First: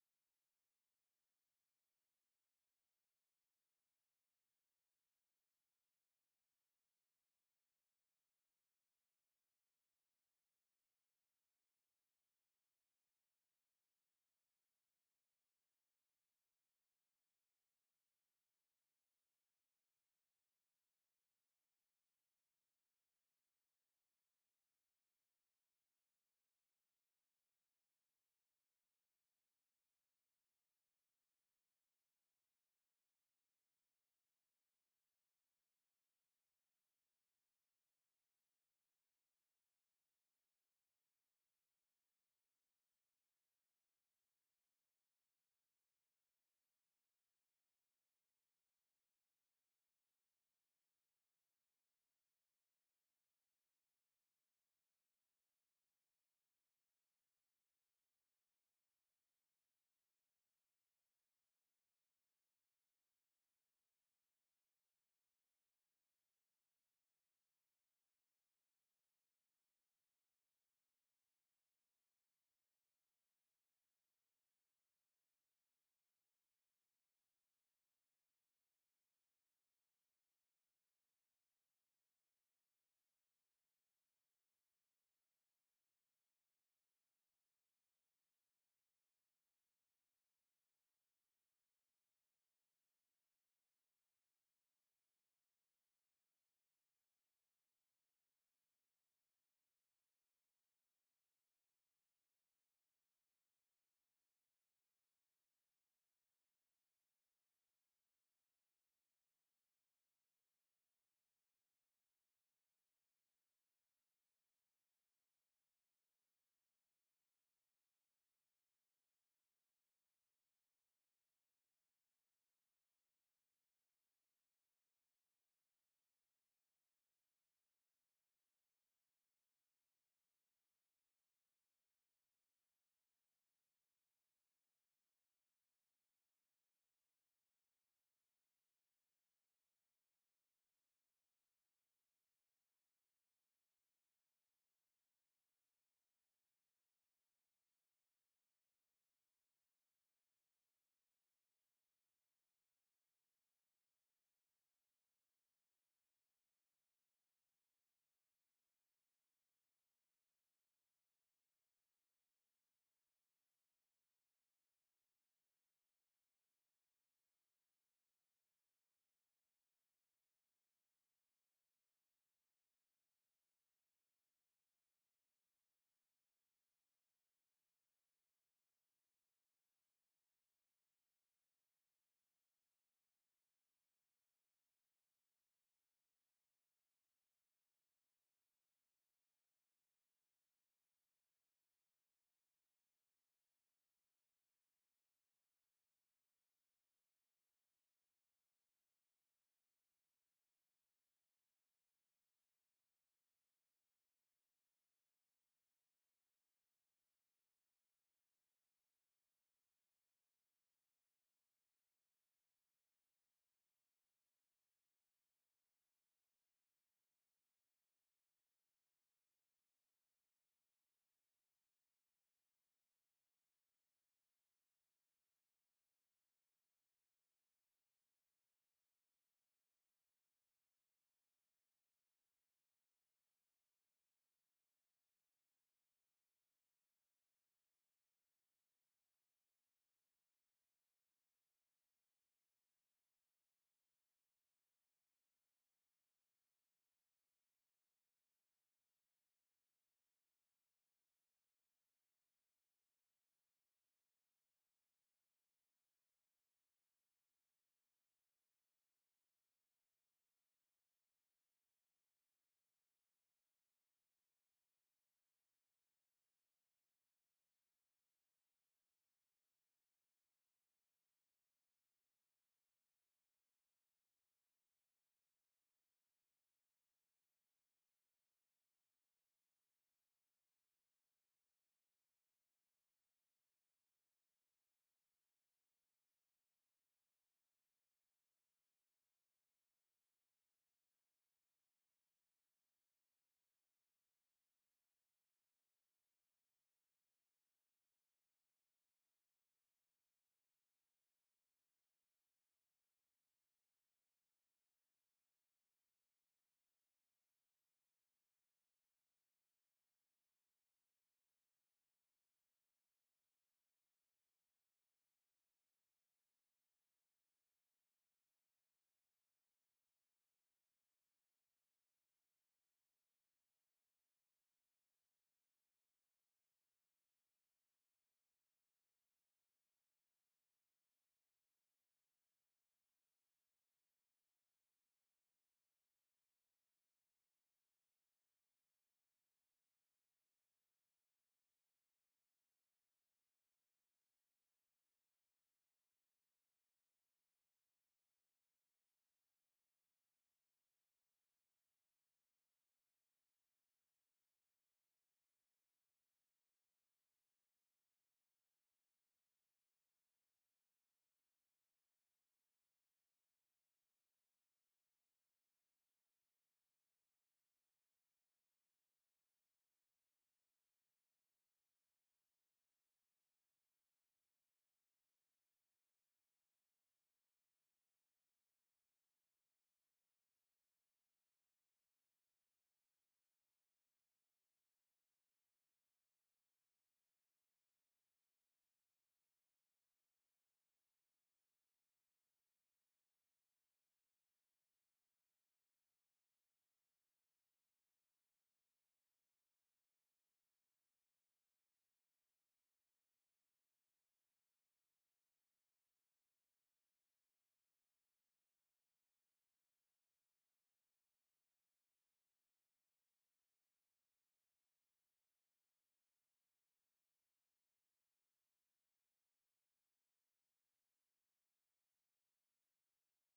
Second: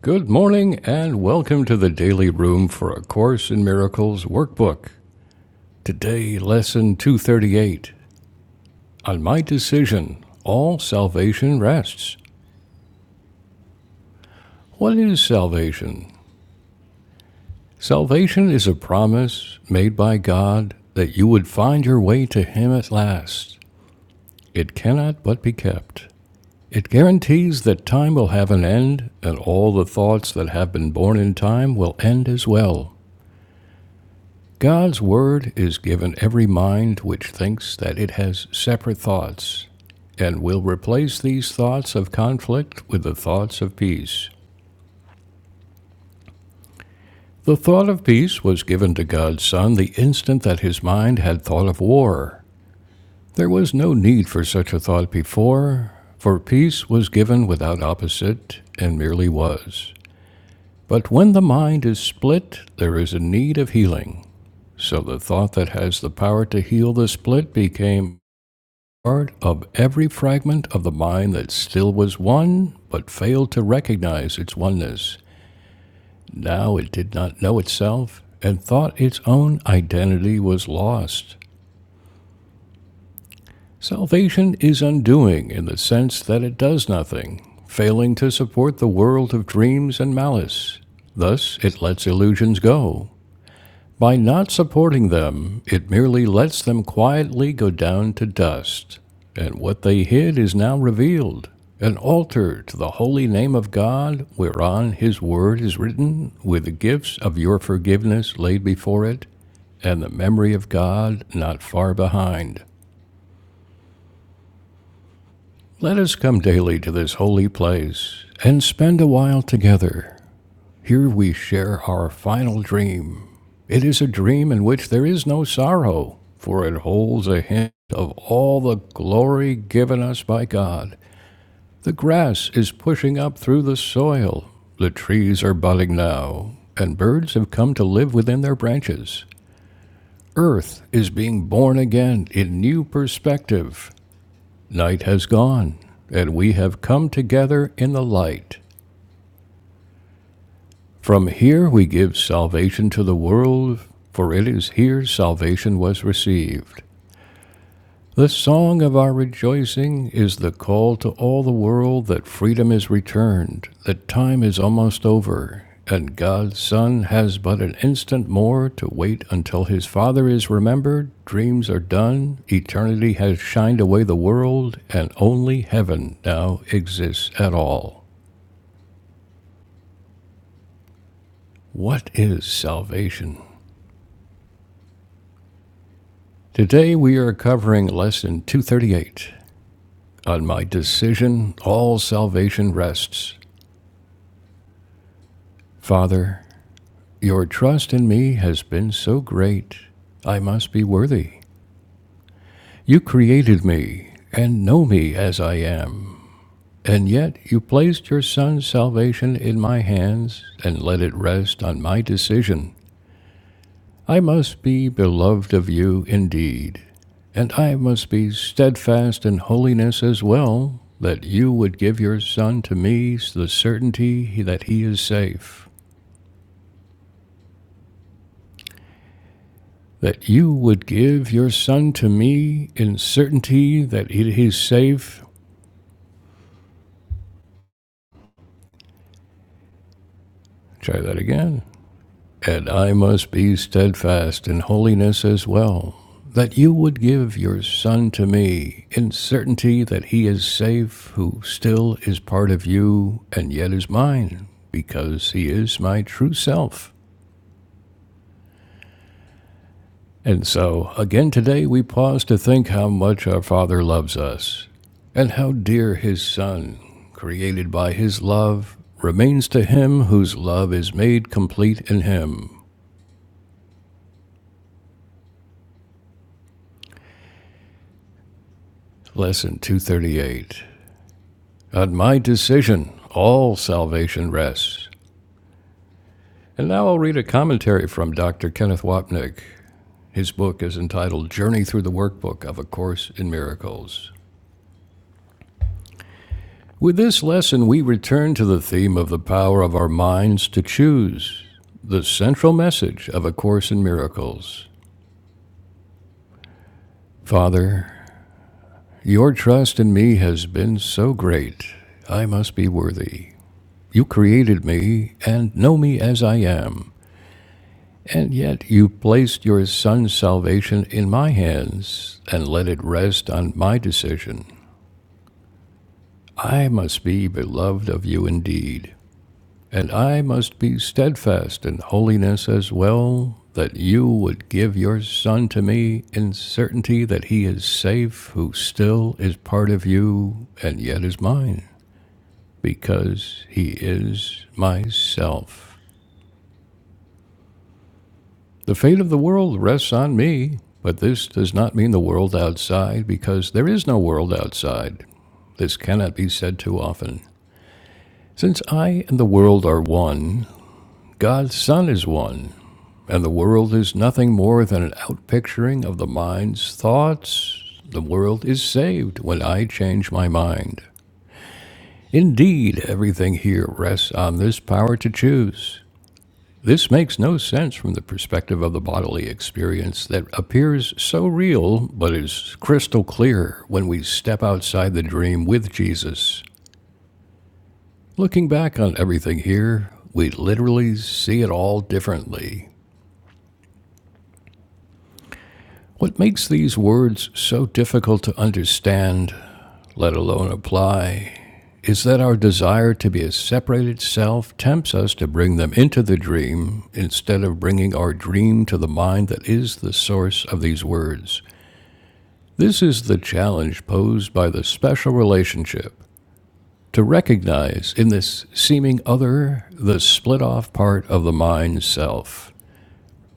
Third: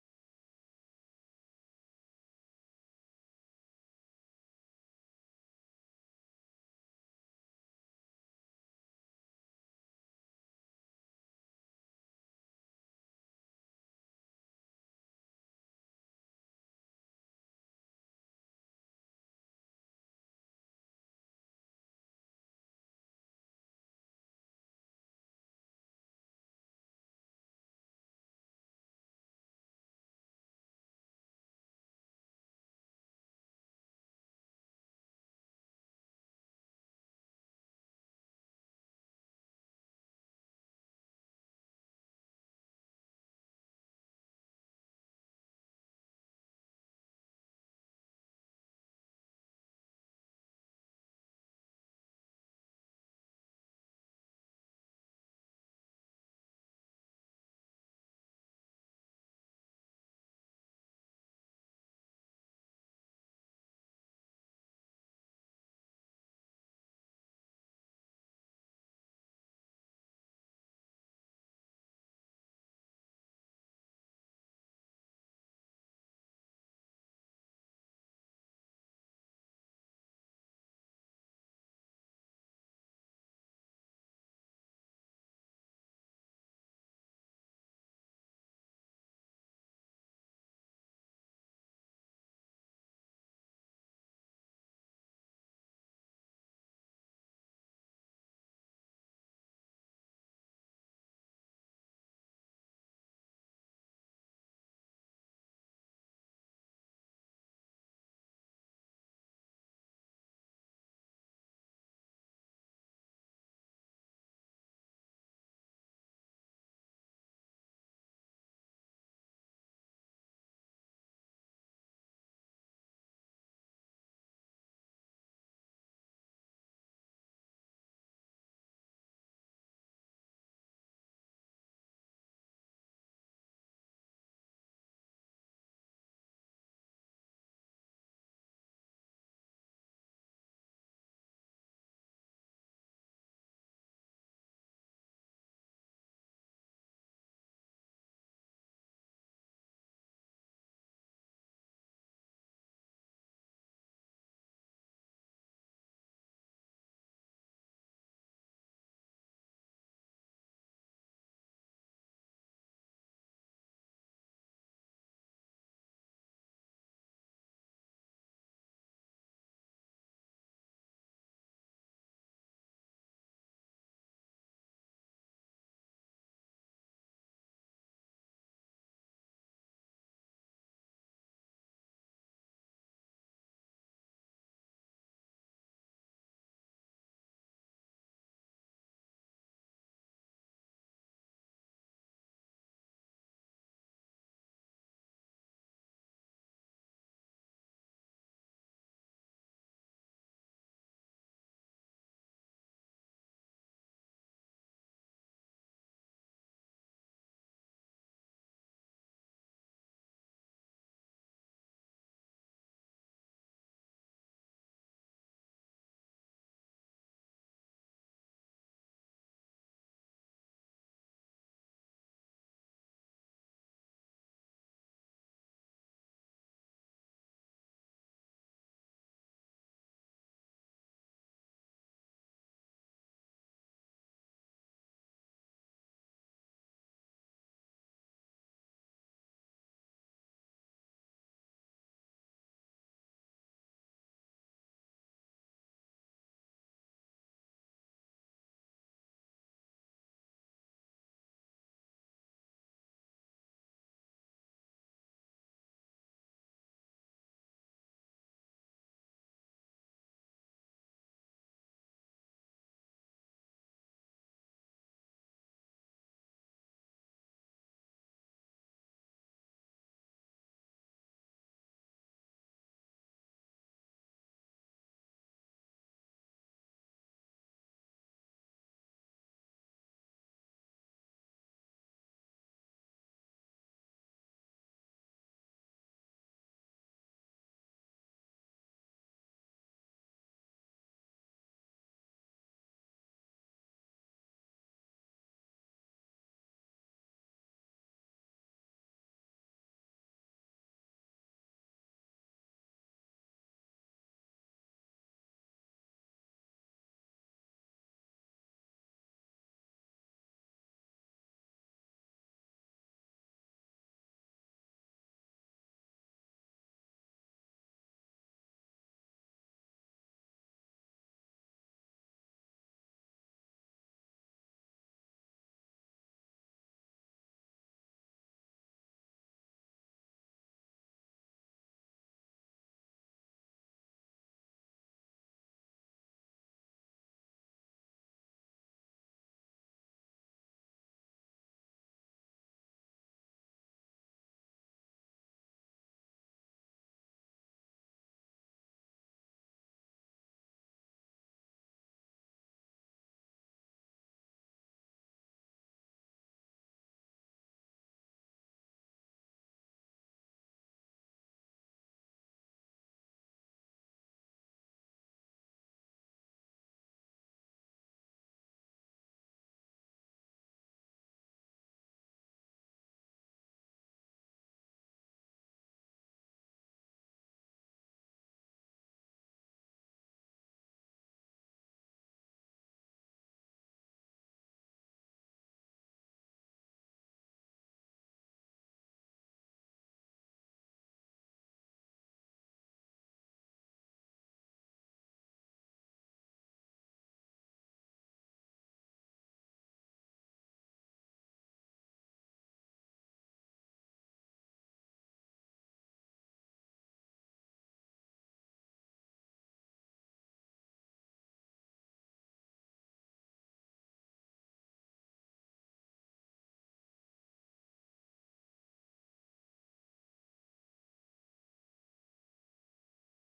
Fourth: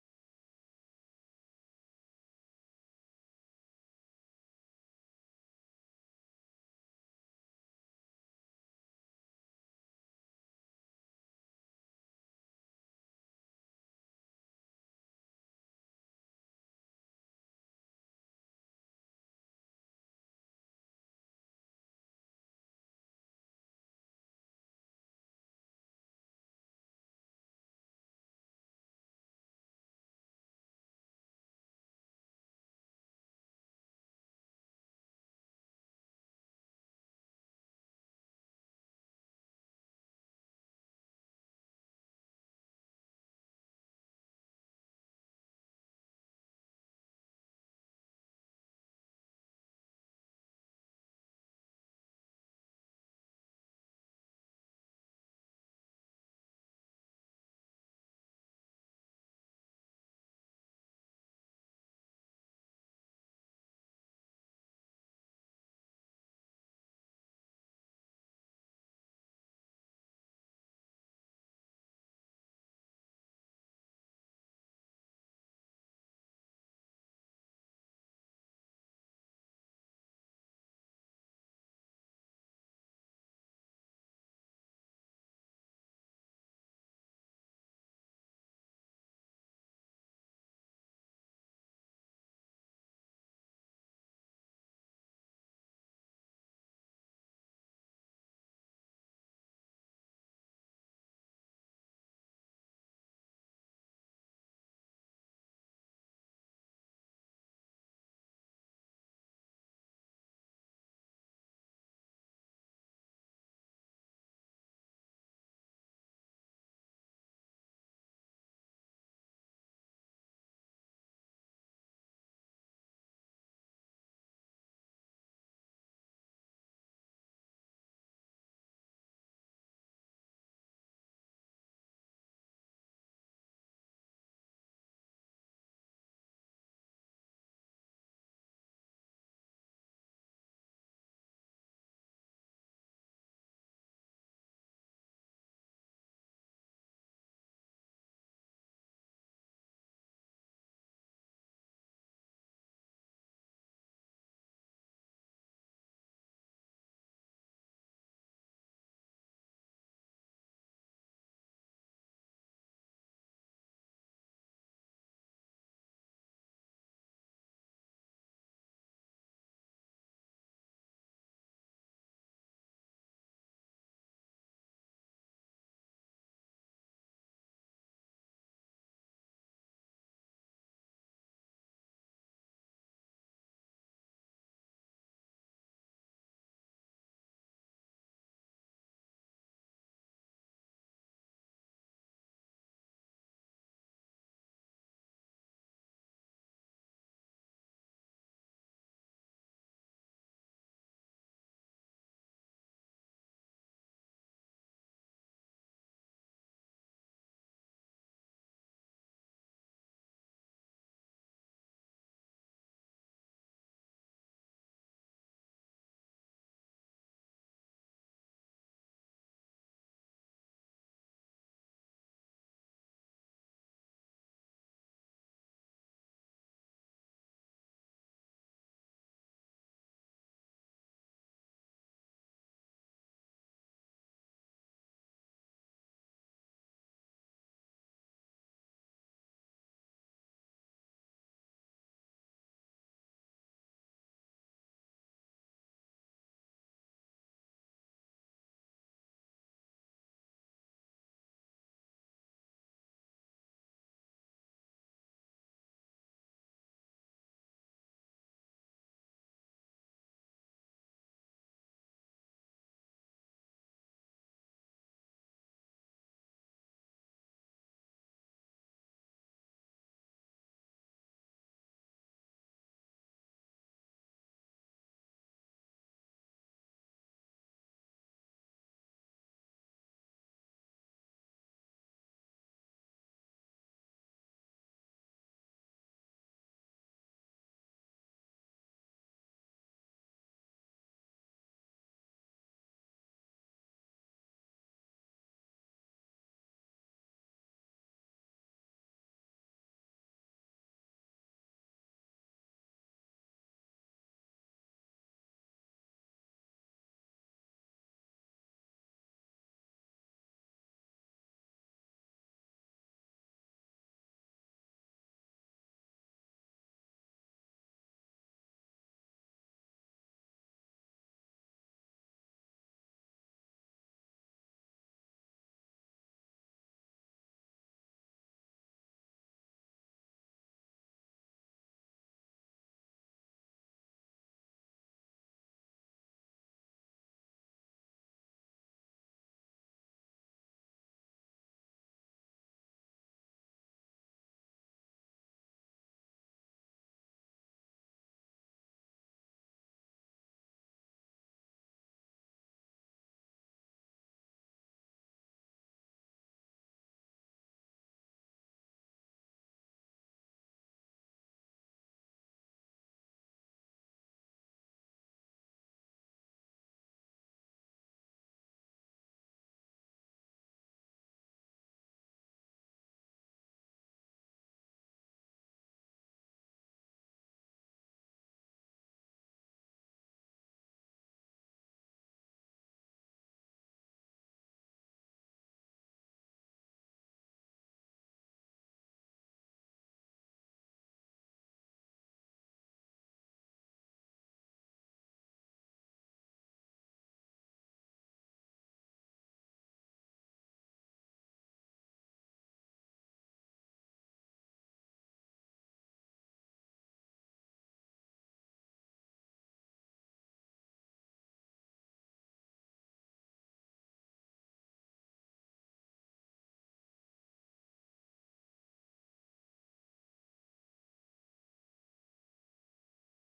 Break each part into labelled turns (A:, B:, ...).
A: Good morning and welcome to the Daily Room for A Course in Miracles workbook. Today, lesson 238. On my decision, all salvation rests. What is salvation? Salvation is a promise made by God that you would find your way to Him at last. It cannot but be kept. It guarantees that time will have an end, and all the thoughts that have been born in time will end as well. God's word is given every mind which thinks that it has separate thoughts, and will replace these thoughts of conflict with the thoughts of peace. The thought of peace was given to God's Son the instant that his mind had thought of war. There was no need for such a thought before, for peace was given without opposite and merely was. But when the mind is split, there is a need of healing. So the thought that has the power to heal the split became part of every fragment of the mind that still was one, but failed to recognize its oneness. Now it did not know itself and thought its own identity was lost. Salvation is undoing in the sense that it does nothing, failing to support the world of dreams and malice. Thus, it lets illusions go, By not supporting them, it merely lets them quietly go down to dust, and what they hid is now revealed an altar to the holy name of God, whereon his word is written, with the gifts of your forgiveness laid before it, and the memory of God not far behind. Let us come daily to this holy place and spend a while together Here we share our final dream. It is a dream in which there is no sorrow, for it holds a hint of all the glory given us by God. The grass is pushing up through the soil, the trees are budding now, and birds have come to live within their branches. Earth is being born again in new perspective. Night has gone, and we have come together in the light. From here we give salvation to the world, for it is here salvation was received. The song of our rejoicing is the call to all the world that freedom is returned, that time is almost over, and God's Son has but an instant more to wait until his Father is remembered, dreams are done, eternity has shined away the world, and only heaven now exists at all. What is salvation? Today we are covering Lesson 238 on my decision all salvation rests. Father, your trust in me has been so great, I must be worthy. You created me and know me as I am, and yet you placed your Son's salvation in my hands and let it rest on my decision. I must be beloved of you indeed, and I must be steadfast in holiness as well, that you would give your son to me the certainty that he is safe. That you would give your son to me in certainty that it is safe. Try that again. And I must be steadfast in holiness as well, that you would give your Son to me, in certainty that he is safe, who still is part of you, and yet is mine, because he is my true self. And so, again today, we pause to think how much our Father loves us, and how dear his Son, created by his love, remains to him whose love is made complete in him. Lesson 238. On my decision, all salvation rests. And now I'll read a commentary from Dr. Kenneth Wapnick. His book is entitled Journey Through the Workbook of A Course in Miracles. With this lesson, we return to the theme of the power of our minds to choose, the central message of A Course in Miracles. Father, your trust in me has been so great, I must be worthy. You created me and know me as I am. And yet you placed your son's salvation in my hands and let it rest on my decision. I must be beloved of you indeed, and I must be steadfast in holiness as well, that you would give your son to me in certainty that he is safe, who still is part of you and yet is mine, because he is myself. The fate of the world rests on me, but this does not mean the world outside, because there is no world outside. This cannot be said too often. Since I and the world are one, God's Son is one, and the world is nothing more than an outpicturing of the mind's thoughts. The world is saved when I change my mind. Indeed, everything here rests on this power to choose. This makes no sense from the perspective of the bodily experience that appears so real but is crystal clear when we step outside the dream with Jesus. Looking back on everything here, we literally see it all differently. What makes these words so difficult to understand, let alone apply, is that our desire to be a separated self tempts us to bring them into the dream instead of bringing our dream to the mind that is the source of these words. This is the challenge posed by the special relationship to recognize in this seeming other the split off part of the mind self.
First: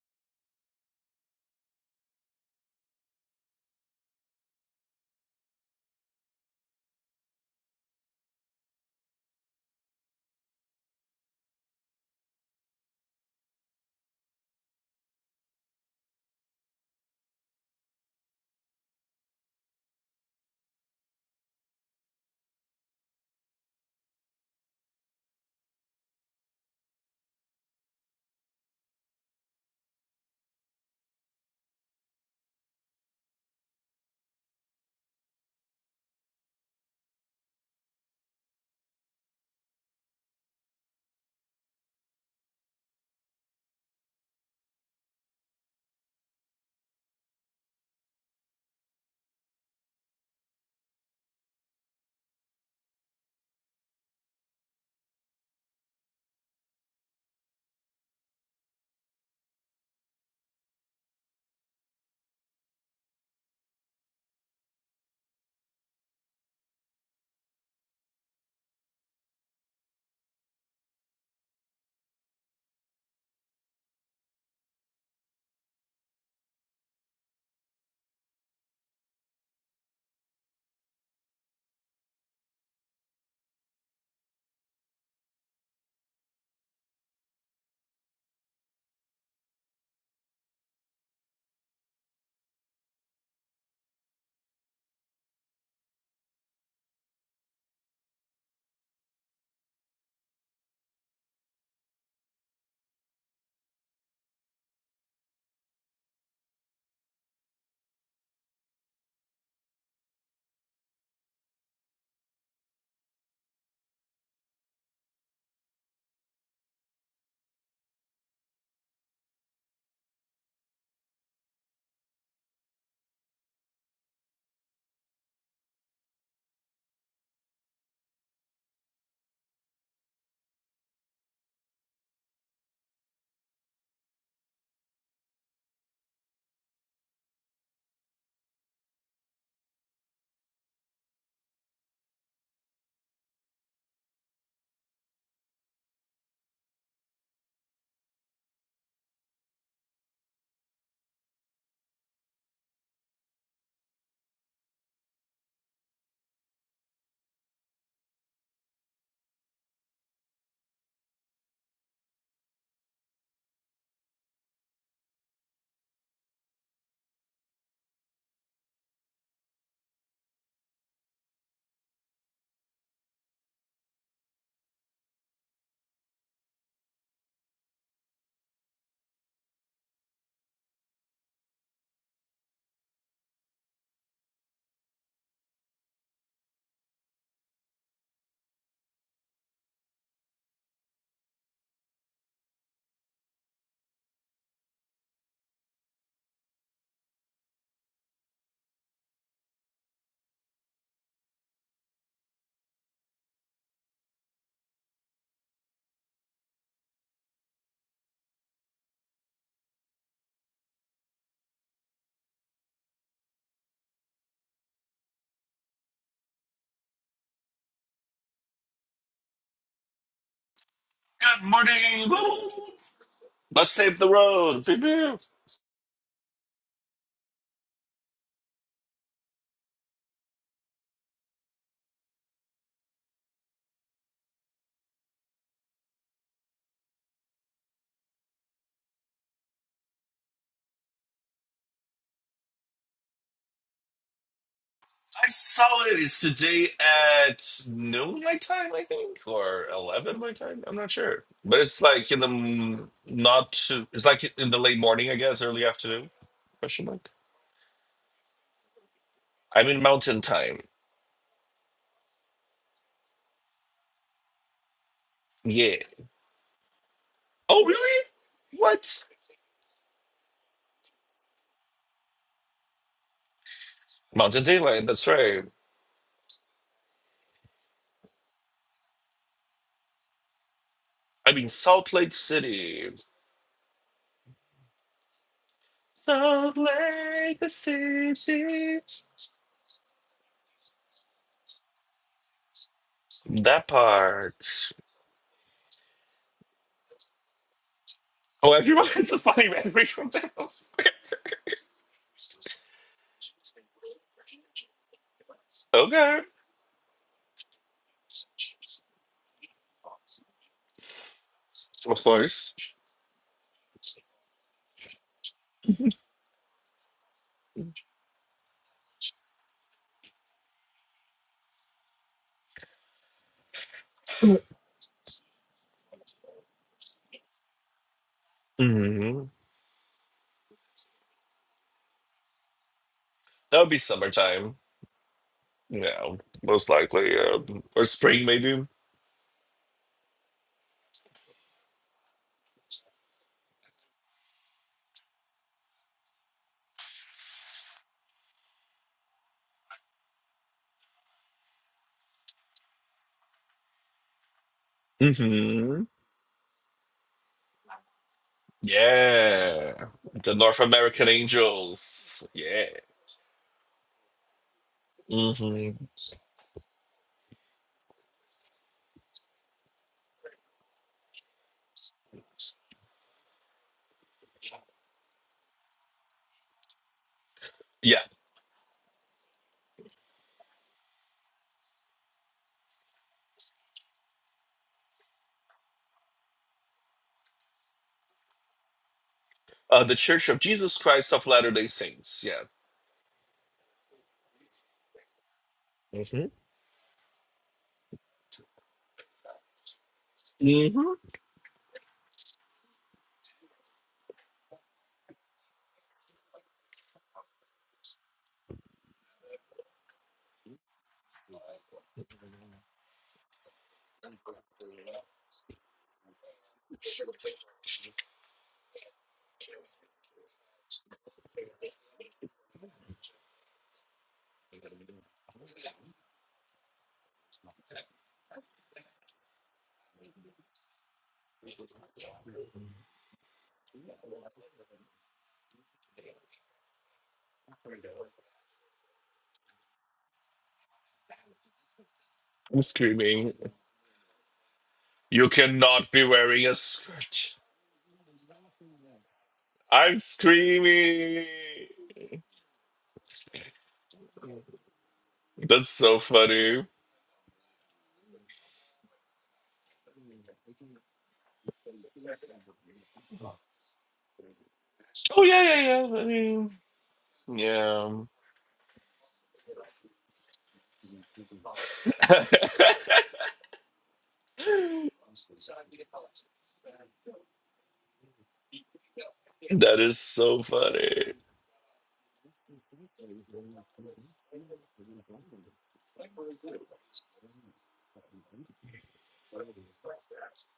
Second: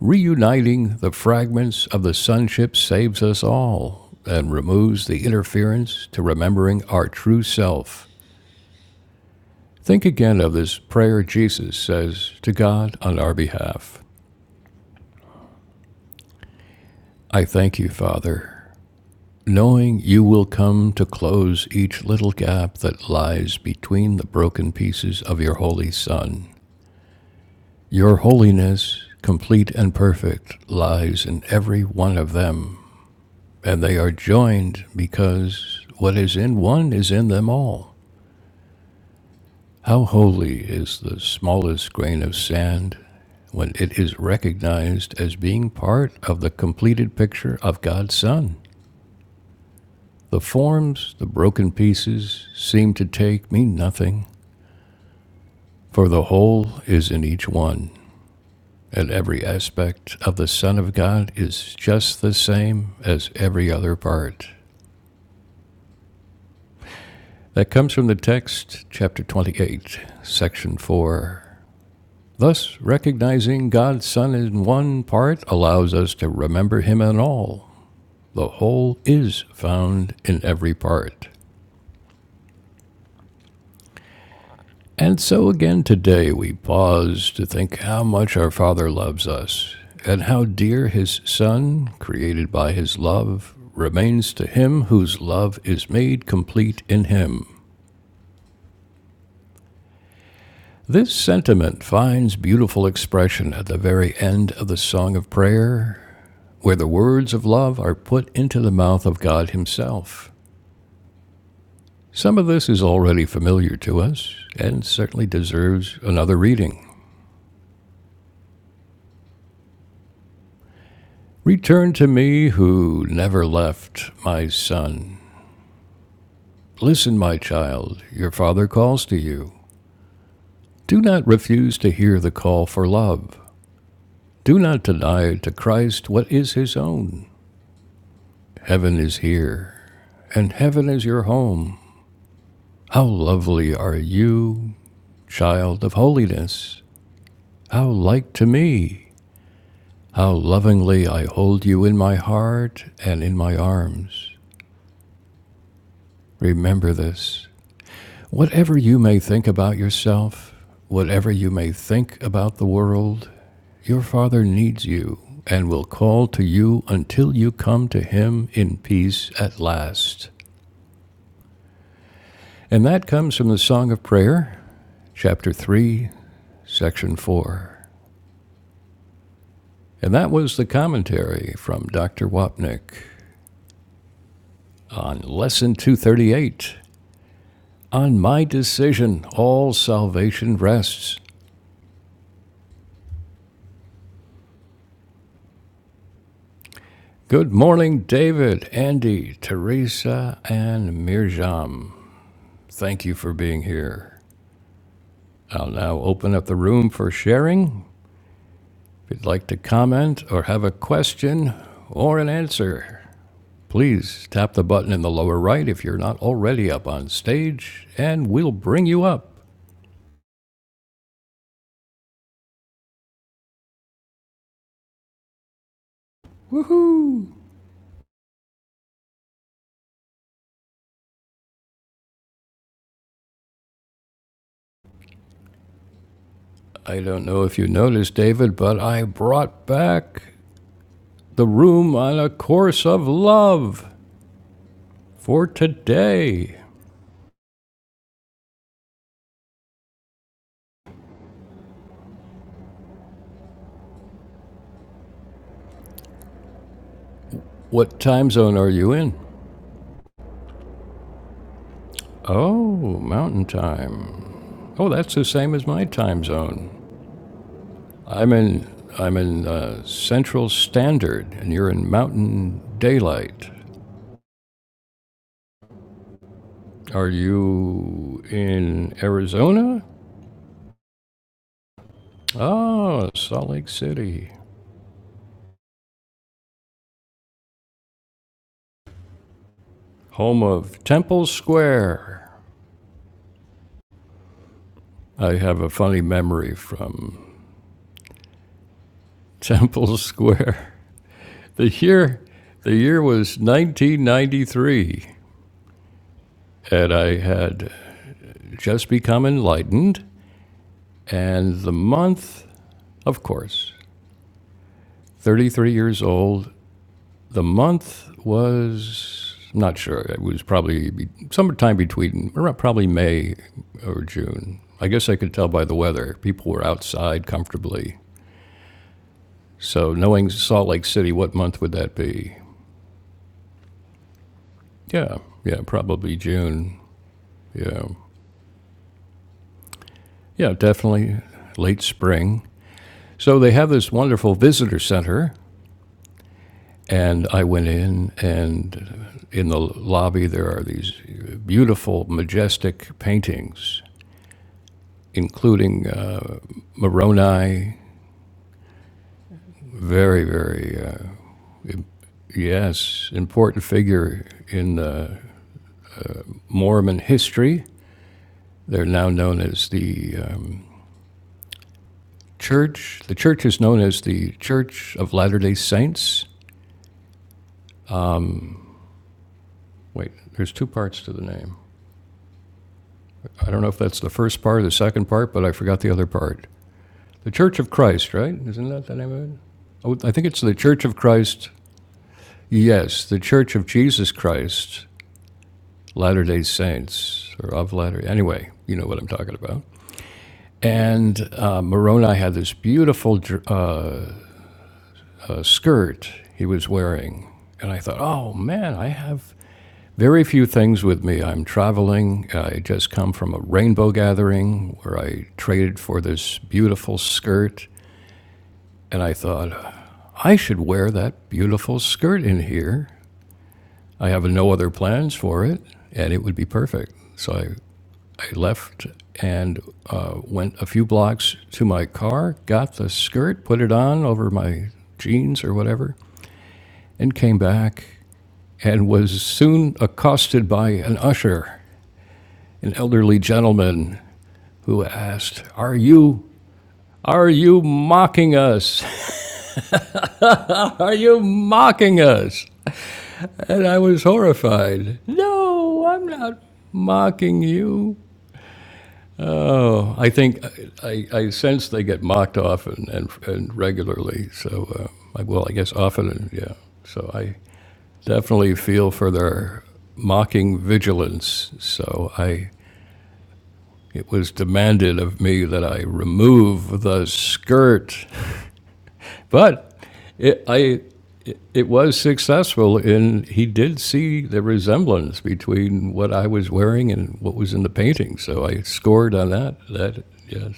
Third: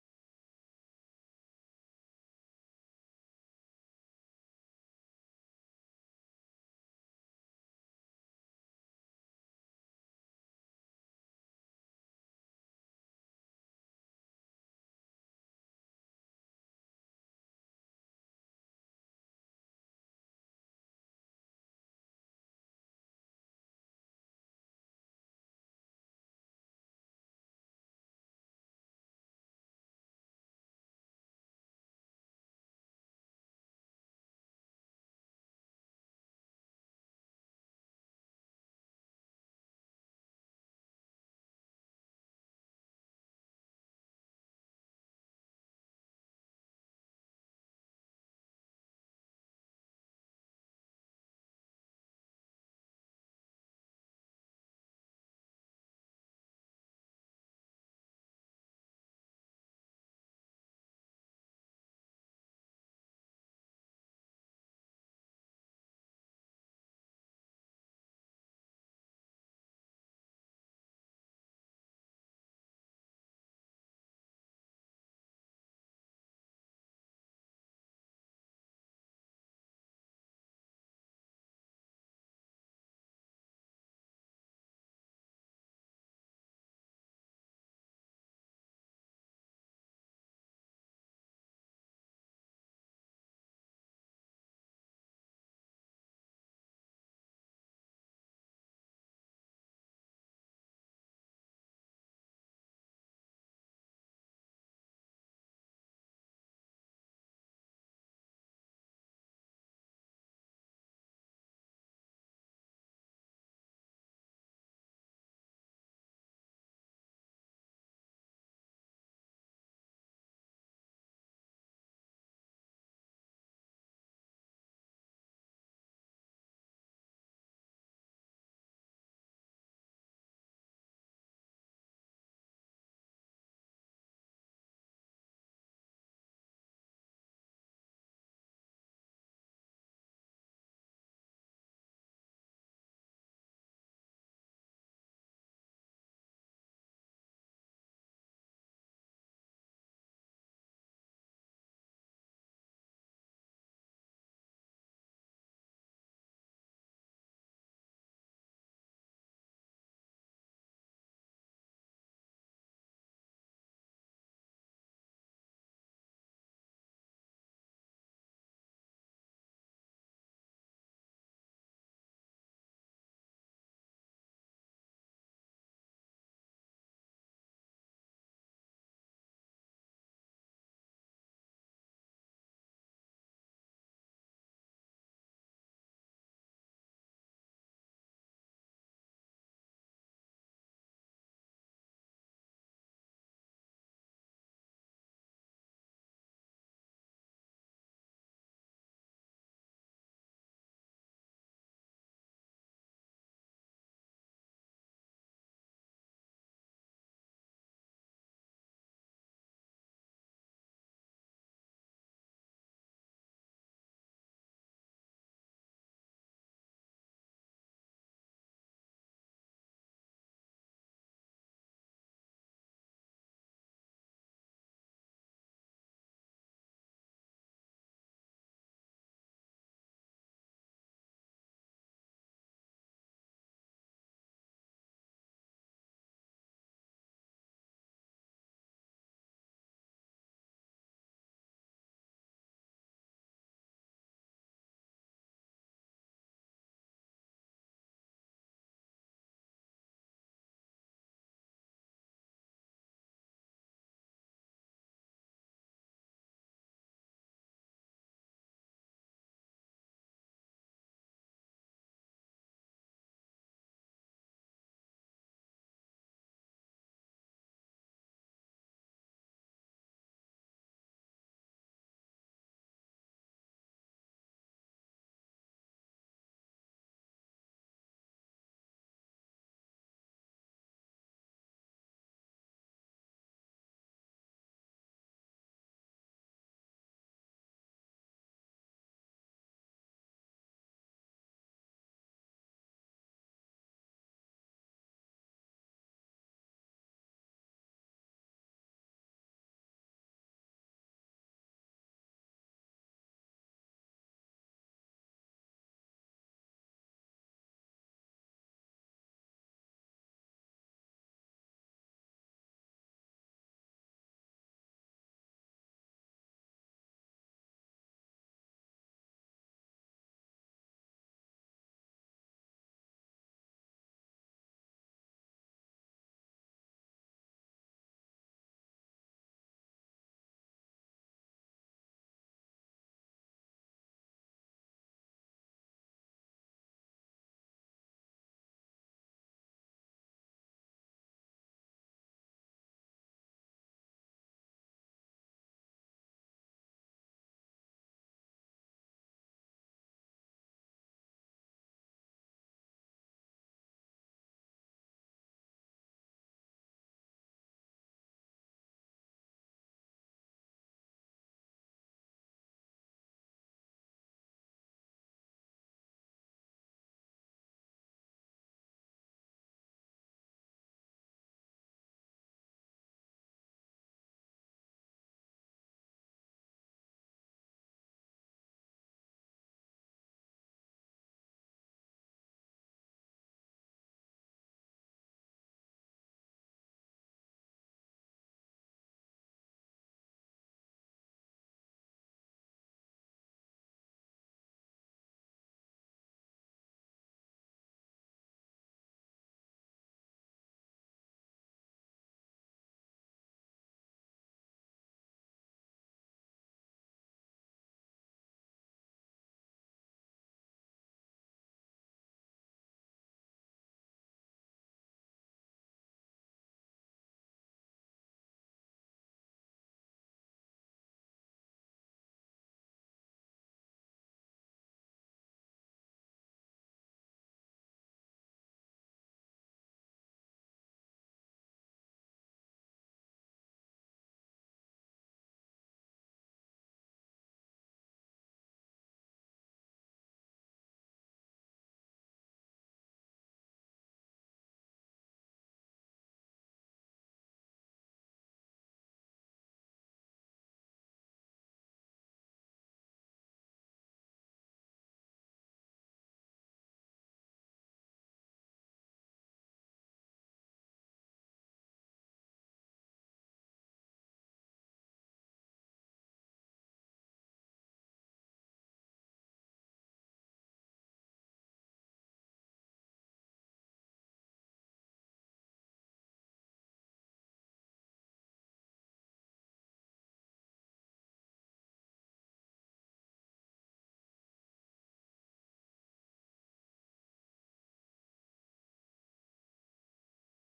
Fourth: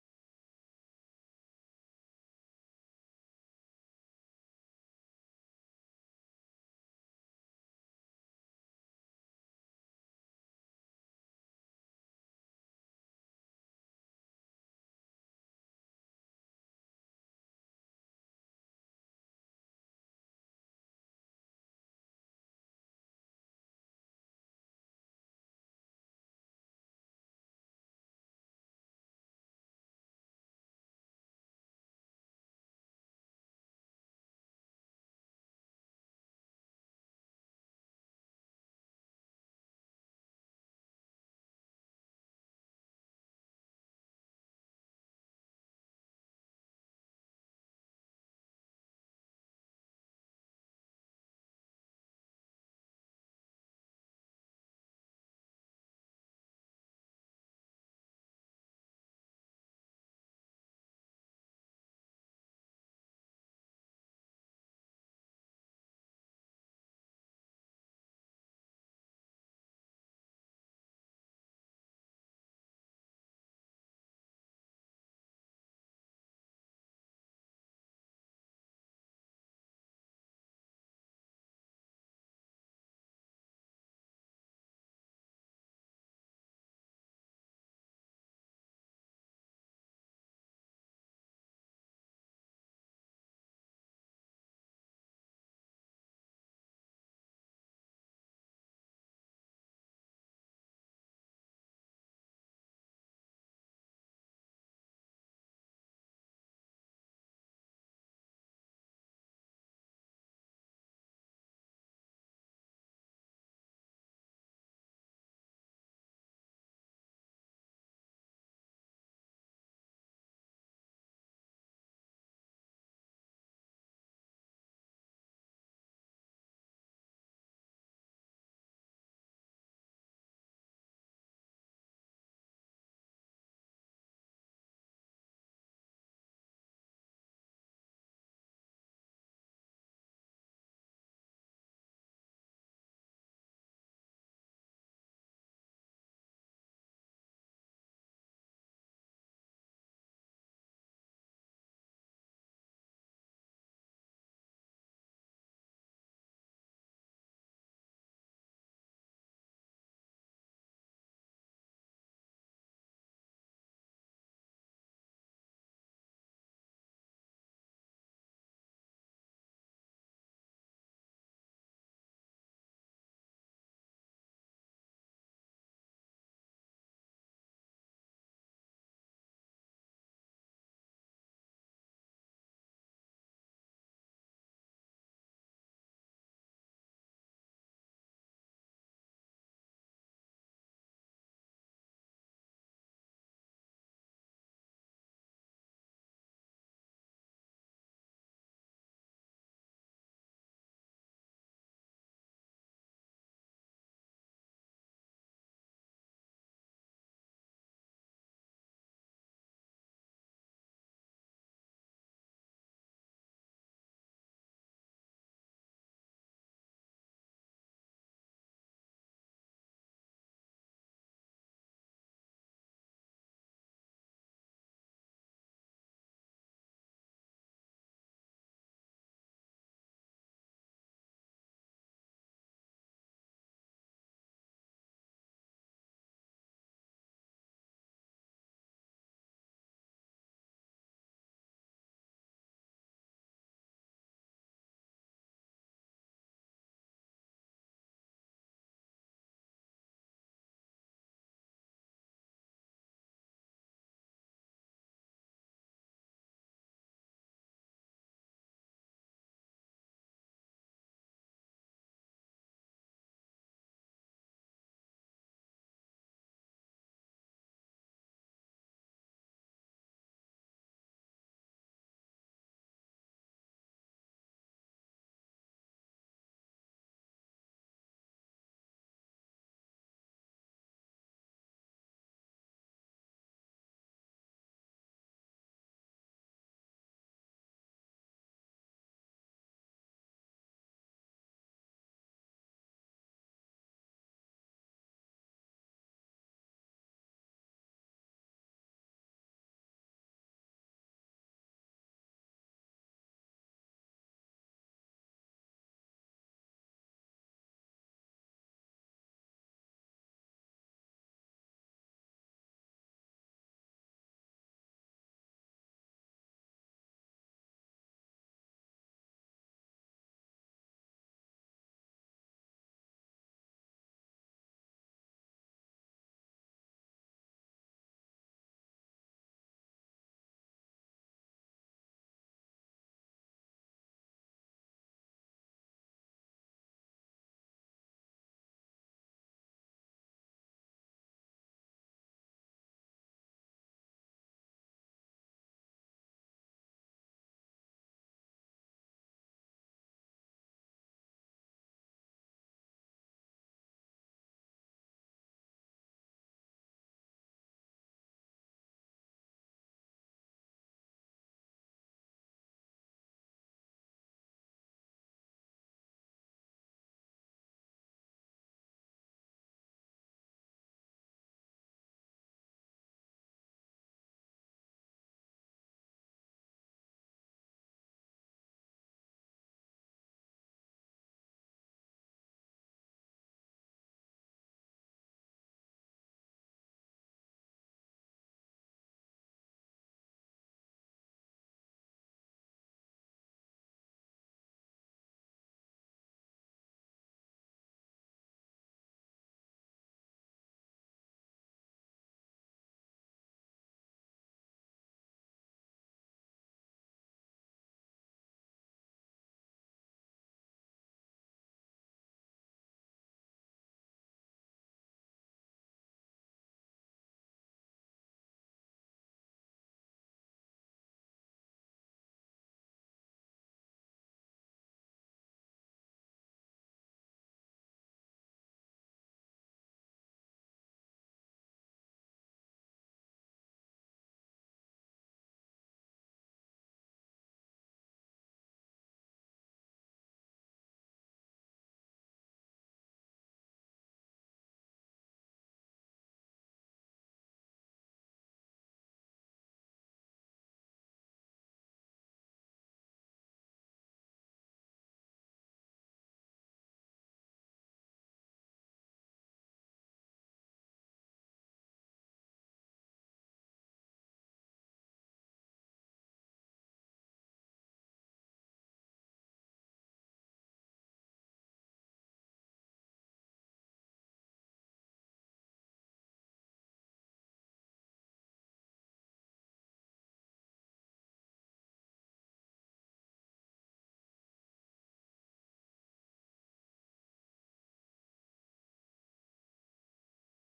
A: Reuniting the fragments of the sonship saves us all and removes the interference to remembering our true self. Think again of this prayer Jesus says to God on our behalf I thank you, Father knowing you will come to close each little gap that lies between the broken pieces of your holy Son. Your holiness, complete and perfect, lies in every one of them, and they are joined because what is in one is in them all. How holy is the smallest grain of sand when it is recognized as being part of the completed picture of God's Son? The forms, the broken pieces, seem to take me nothing, for the whole is in each one, and every aspect of the Son of God is just the same as every other part. That comes from the text, chapter 28, section 4. Thus, recognizing God's Son in one part allows us to remember Him in all. The whole is found in every part. And so again today we pause to think how much our Father loves us and how dear His Son, created by His love, remains to Him whose love is made complete in Him. This sentiment finds beautiful expression at the very end of the Song of Prayer, where the words of love are put into the mouth of God Himself. Some of this is already familiar to us and certainly deserves another reading. Return to me who never left, my son. Listen, my child, your father calls to you. Do not refuse to hear the call for love. Do not deny to Christ what is his own. Heaven is here, and heaven is your home. How lovely are you, child of holiness! How like to me! How lovingly I hold you in my heart and in my arms. Remember this. Whatever you may think about yourself, whatever you may think about the world, your Father needs you and will call to you until you come to Him in peace at last. And that comes from the Song of Prayer, chapter 3, section 4. And that was the commentary from Dr. Wapnick on Lesson 238 On My Decision, All Salvation Rests. Good morning, David, Andy, Teresa, and Mirjam. Thank you for being here. I'll now open up the room for sharing. If you'd like to comment or have a question or an answer, please tap the button in the lower right if you're not already up on stage, and we'll bring you up.
B: Good morning. Woo! Let's save the road. Pew, pew.
A: Woohoo! I don't know if you noticed, David, but I brought back the room on a course of love
B: I
A: for
B: saw it. It's
A: today.
B: today at noon my time, I think, or eleven my time. I'm not sure, but it's like in the m- not too. It's like in the late morning, I guess, early afternoon. Question mark.
A: What time zone are you in?
B: I'm in mountain time.
A: Oh, mountain time. Oh, that's the same as
B: Yeah.
A: my time zone.
B: Oh really?
A: I'm in
B: What?
A: I'm in uh, Central Standard, and you're in Mountain Daylight.
B: Mountain daylight. That's right.
A: Are you in Arizona?
B: I'm in Salt Lake City.
A: Ah, Salt Lake City,
B: Salt Lake City.
A: home of Temple Square.
B: That part.
A: I have a funny memory from
B: Oh, everyone has a funny memory
A: Temple
B: from that.
A: Square. The year, the year was 1993,
B: okay,
A: and I had just become enlightened. And the
B: of
A: month,
B: course.
A: of course, 33 years old. The month was, I'm not sure, it was probably be- sometime between, around probably May or June. I guess I could tell by the weather. People were outside comfortably.
B: hmm
A: So knowing Salt Lake City, what month would that be?
B: That would be summertime.
A: Yeah, yeah, probably
B: Yeah, most
A: June.
B: likely, um, or
A: Yeah,
B: spring maybe.
A: yeah, definitely late spring. So they have this wonderful visitor center And I went in, and in the lobby there are these beautiful, majestic paintings,
B: hmm
A: including uh, Moroni,
B: Yeah,
A: very,
B: the North
A: very, uh,
B: American Angels. Yeah.
A: yes, important figure in uh,
B: hmm
A: Mormon history. They're now known as the um, church. The church is known as the Church of Latter day Saints.
B: Yeah,
A: Wait, there's two parts to the name. I don't know if that's the first part or the second part, but I forgot the other part. The Church of Christ, right? Isn't that the name of it?
B: uh, the
A: Oh, I think
B: Church of
A: it's the
B: Jesus
A: Church of
B: Christ of
A: Christ.
B: Latter Day Saints. Yeah.
A: Yes, the Church of Jesus Christ, Latter
B: hmm
A: Day Saints, or of Latter. Anyway, you know what I'm talking about.
B: hmm
A: And uh, Moroni had this beautiful uh, uh, skirt he was wearing, and I thought, oh man, I have very few things with me. I'm traveling. I just come from a rainbow gathering where I traded for this beautiful skirt, and I thought, I should wear that beautiful skirt in here. I have no other plans for it, and it would be perfect. So I, I left and uh, went a few blocks to my car, got the skirt, put it on over my jeans or whatever, and came back and was soon accosted by an usher,
B: I'm
A: an elderly
B: screaming.
A: gentleman who
B: You
A: asked, Are
B: cannot be
A: you,
B: wearing a
A: are
B: skirt.
A: you mocking us?
B: I'm
A: Are you
B: screaming.
A: mocking us? And I was horrified.
B: That's
A: No,
B: so
A: I'm not
B: funny.
A: mocking you. Oh, I think uh, I, I sense they get mocked often and, and regularly. So, uh,
B: Oh
A: I,
B: yeah,
A: well, I
B: yeah,
A: guess
B: yeah. I
A: often,
B: mean,
A: yeah. So I
B: yeah.
A: definitely feel for their mocking vigilance. So I, it was demanded of me that I remove the skirt, but
B: that is so
A: it, I
B: funny.
A: it was successful, and he did see the resemblance between what I was wearing and what was in the painting. So I scored on that. That yes,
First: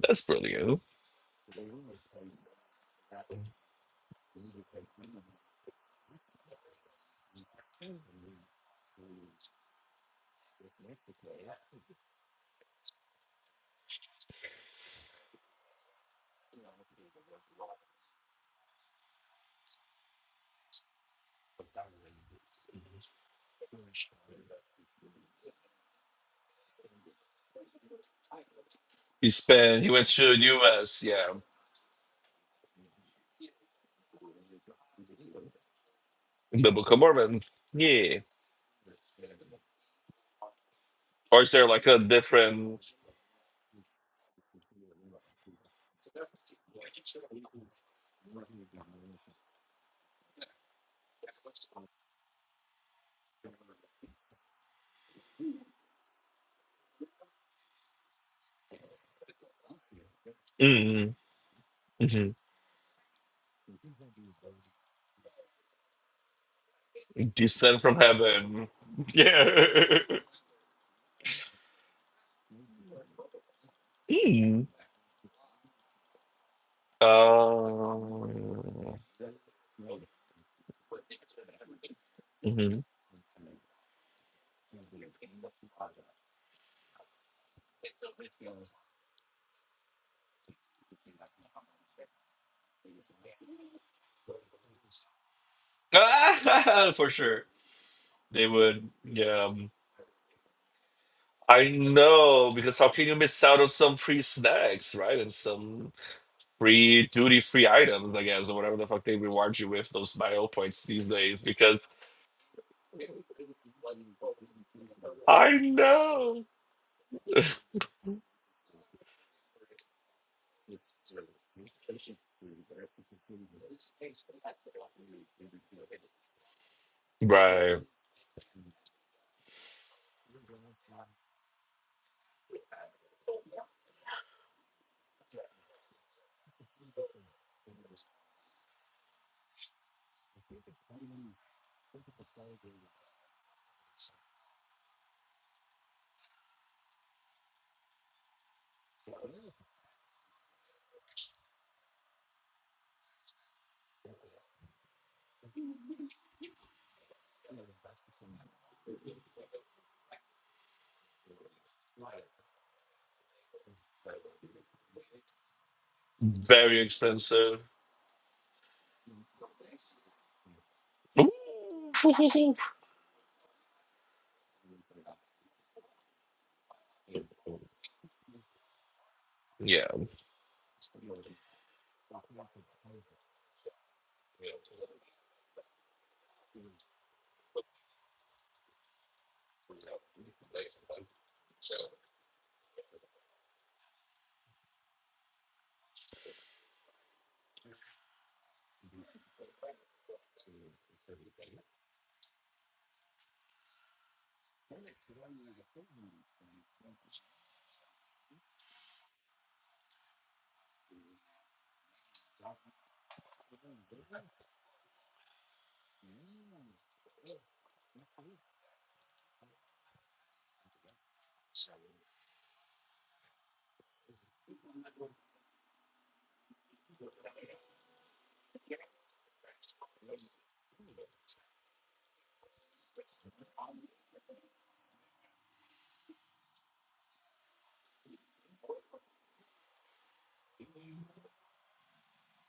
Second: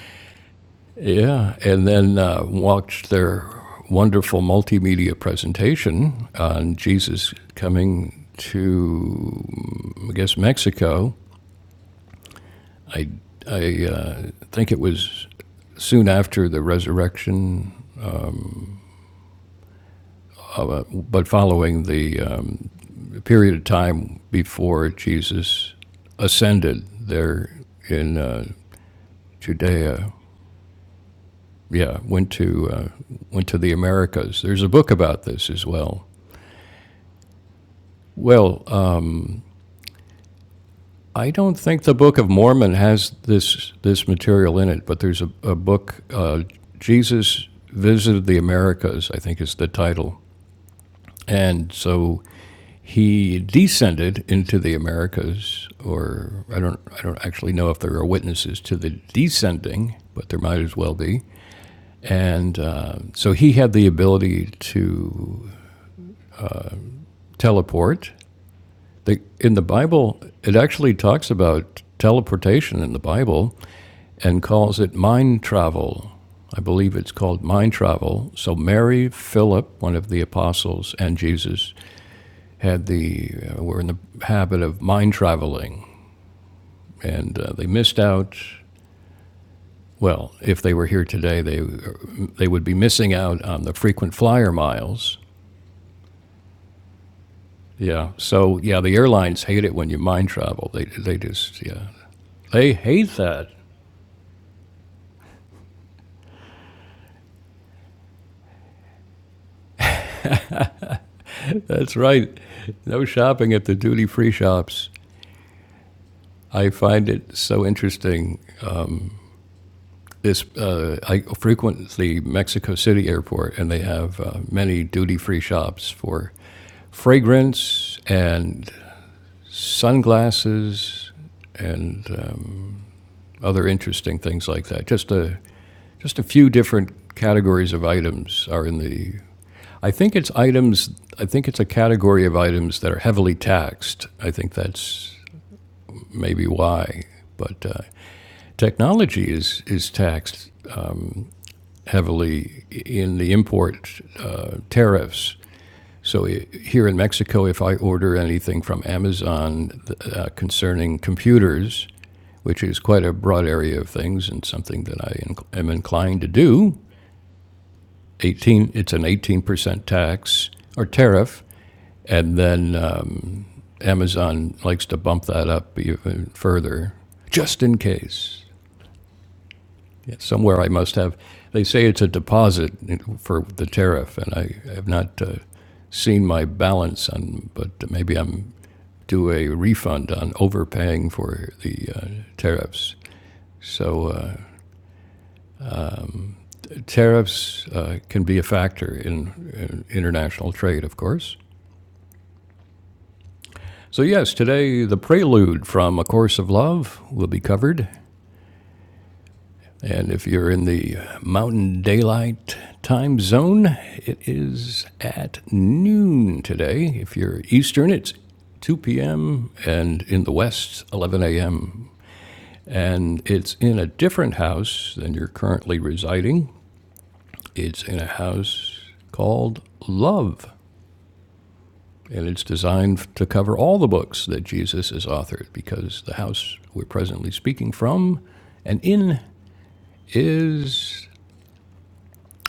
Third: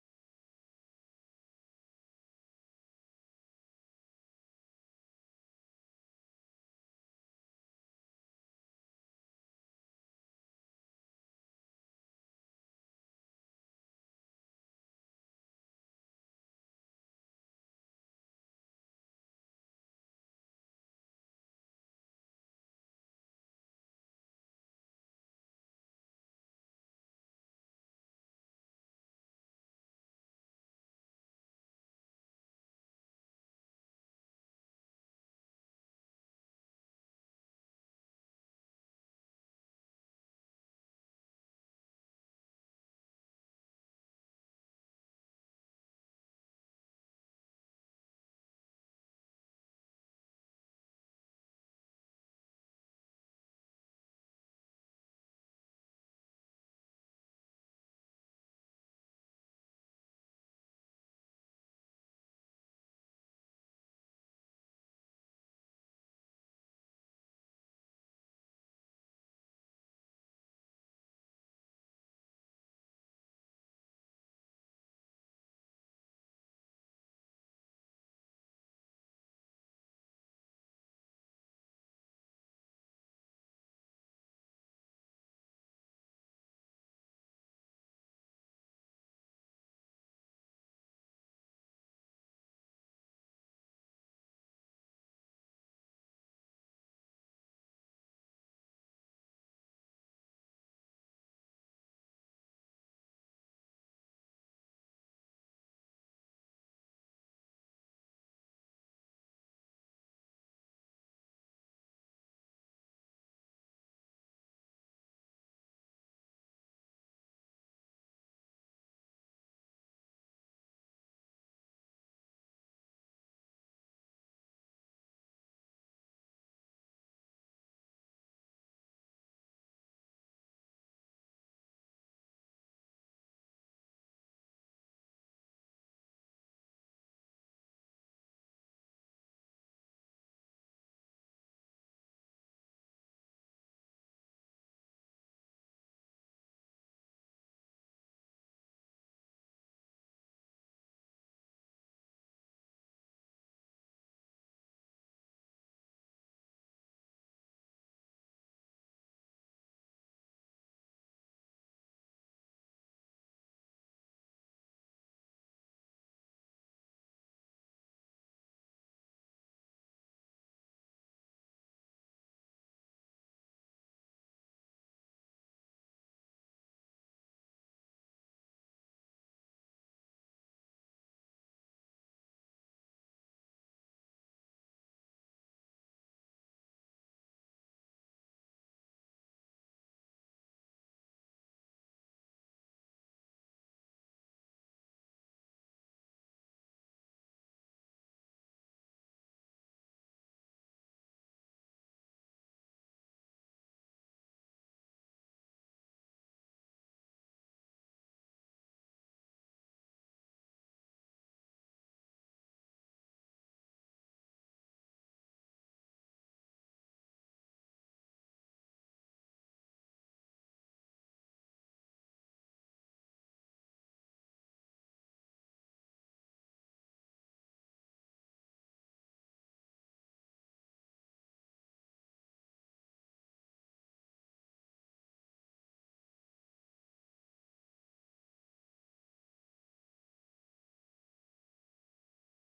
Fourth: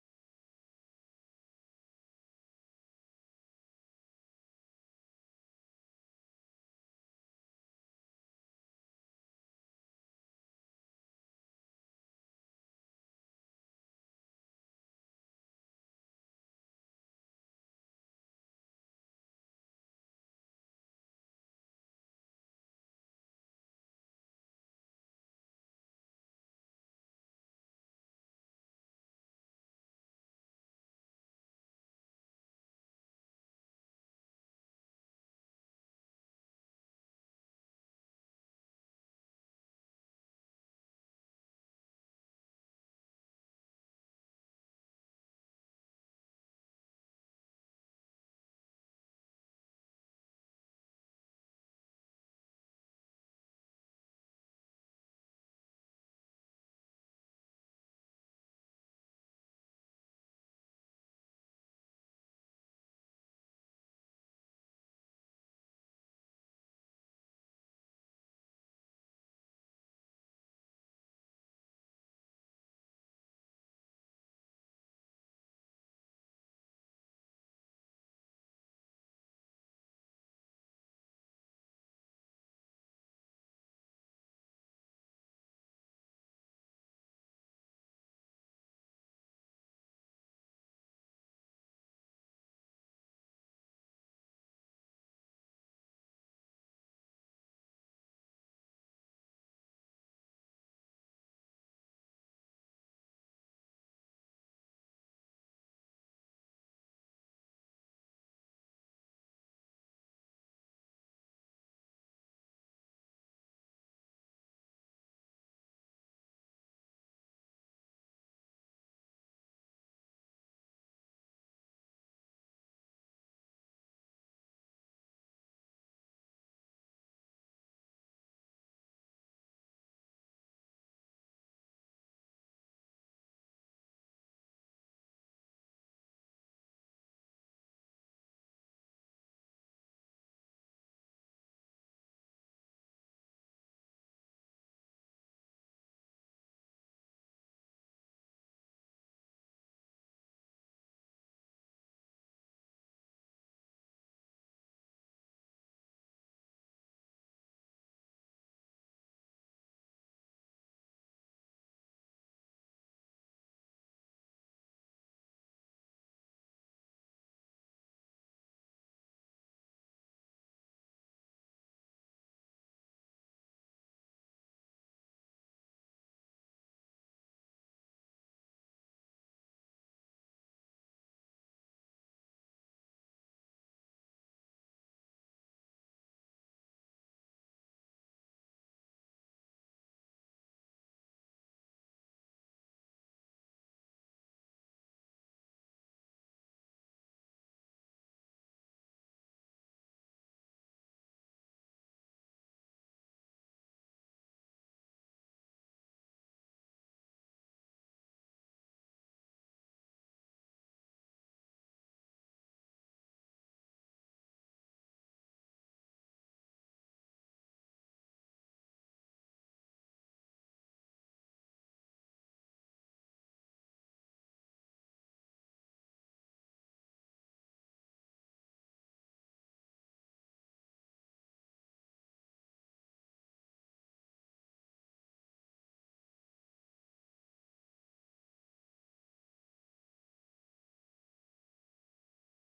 B: That's brilliant.
A: yeah, and then uh, watched their wonderful multimedia presentation on Jesus coming to, I guess, Mexico. I I uh, think it was soon after the resurrection, of, uh, but following the um, a period of time before Jesus ascended there in uh,
B: He spent. He went
A: Judea.
B: to U.S. Yeah,
A: Yeah, went to uh, went to the Americas. There's a book about this as well.
B: Biblical Mormon. Yeah.
A: Well, uh, I
B: Or is
A: don't
B: there
A: think
B: like
A: the
B: a
A: Book of Mormon
B: different
A: has this this material in it, but there's a, a book. Uh, Jesus visited the Americas. I think is the title, and so he descended into the Americas, or I don't, I don't actually know if there are witnesses to the descending, but there might as well
B: mm,
A: be.
B: hmm
A: And uh, so he had the ability to
B: descent from
A: teleport.
B: heaven?
A: The, in the
B: Yeah.
A: Bible, it actually talks about teleportation in the Bible and
B: Mm.
A: calls it mind travel. I believe it's called mind travel. So
B: Um,
A: Mary, Philip, one of the apostles, and Jesus
B: mhm.
A: had the uh, were in the habit of mind traveling and uh, they missed out. Well, if they were here today, they they would be missing out on the frequent flyer miles.
B: for sure.
A: Yeah.
B: They
A: So yeah,
B: would.
A: the airlines
B: Yeah.
A: hate
B: um,
A: it when you mind travel. They they just
B: I
A: yeah
B: know
A: they
B: because how can
A: hate
B: you miss
A: that.
B: out on some free snacks, right? And some free duty free items, I guess, or whatever the fuck they reward you with those bio points these days. Because
A: That's right. No shopping at the duty free shops.
B: I know,
A: I find it so interesting. This uh, I frequent the Mexico City airport, and they have uh, many duty free shops for
B: right?
A: fragrance and sunglasses, and um, other interesting things like that. Just a just a few different categories of items are in the. I think it's items. I think it's a category of items that are heavily taxed. I think that's maybe why. But uh, technology is is taxed heavily in the import uh, tariffs So here in Mexico, if I order anything from Amazon uh, concerning computers, which is quite a broad area of things and something that I inc- am inclined to do,
B: Very expensive.
A: 18, it's an 18% tax or
B: Ooh.
A: tariff, and then um, Amazon likes to bump that up even further, just in case.
B: Yeah.
A: Yeah, Somewhere I must have. They say it's a deposit for the tariff, and I have not uh, seen my balance on, but maybe I'm do a refund on overpaying for the uh, tariffs. So uh, tariffs uh, can be a factor in, in international trade, of course. So, yes, today the prelude from A Course of Love will be covered. And if you're in the Mountain Daylight time zone, it is at noon today. If you're Eastern, it's 2 p.m., and in the West, 11 a.m. And it's in a different house than you're currently residing. It's in a house called Love. And it's designed to cover all the books that Jesus has authored because the house we're presently speaking from and in is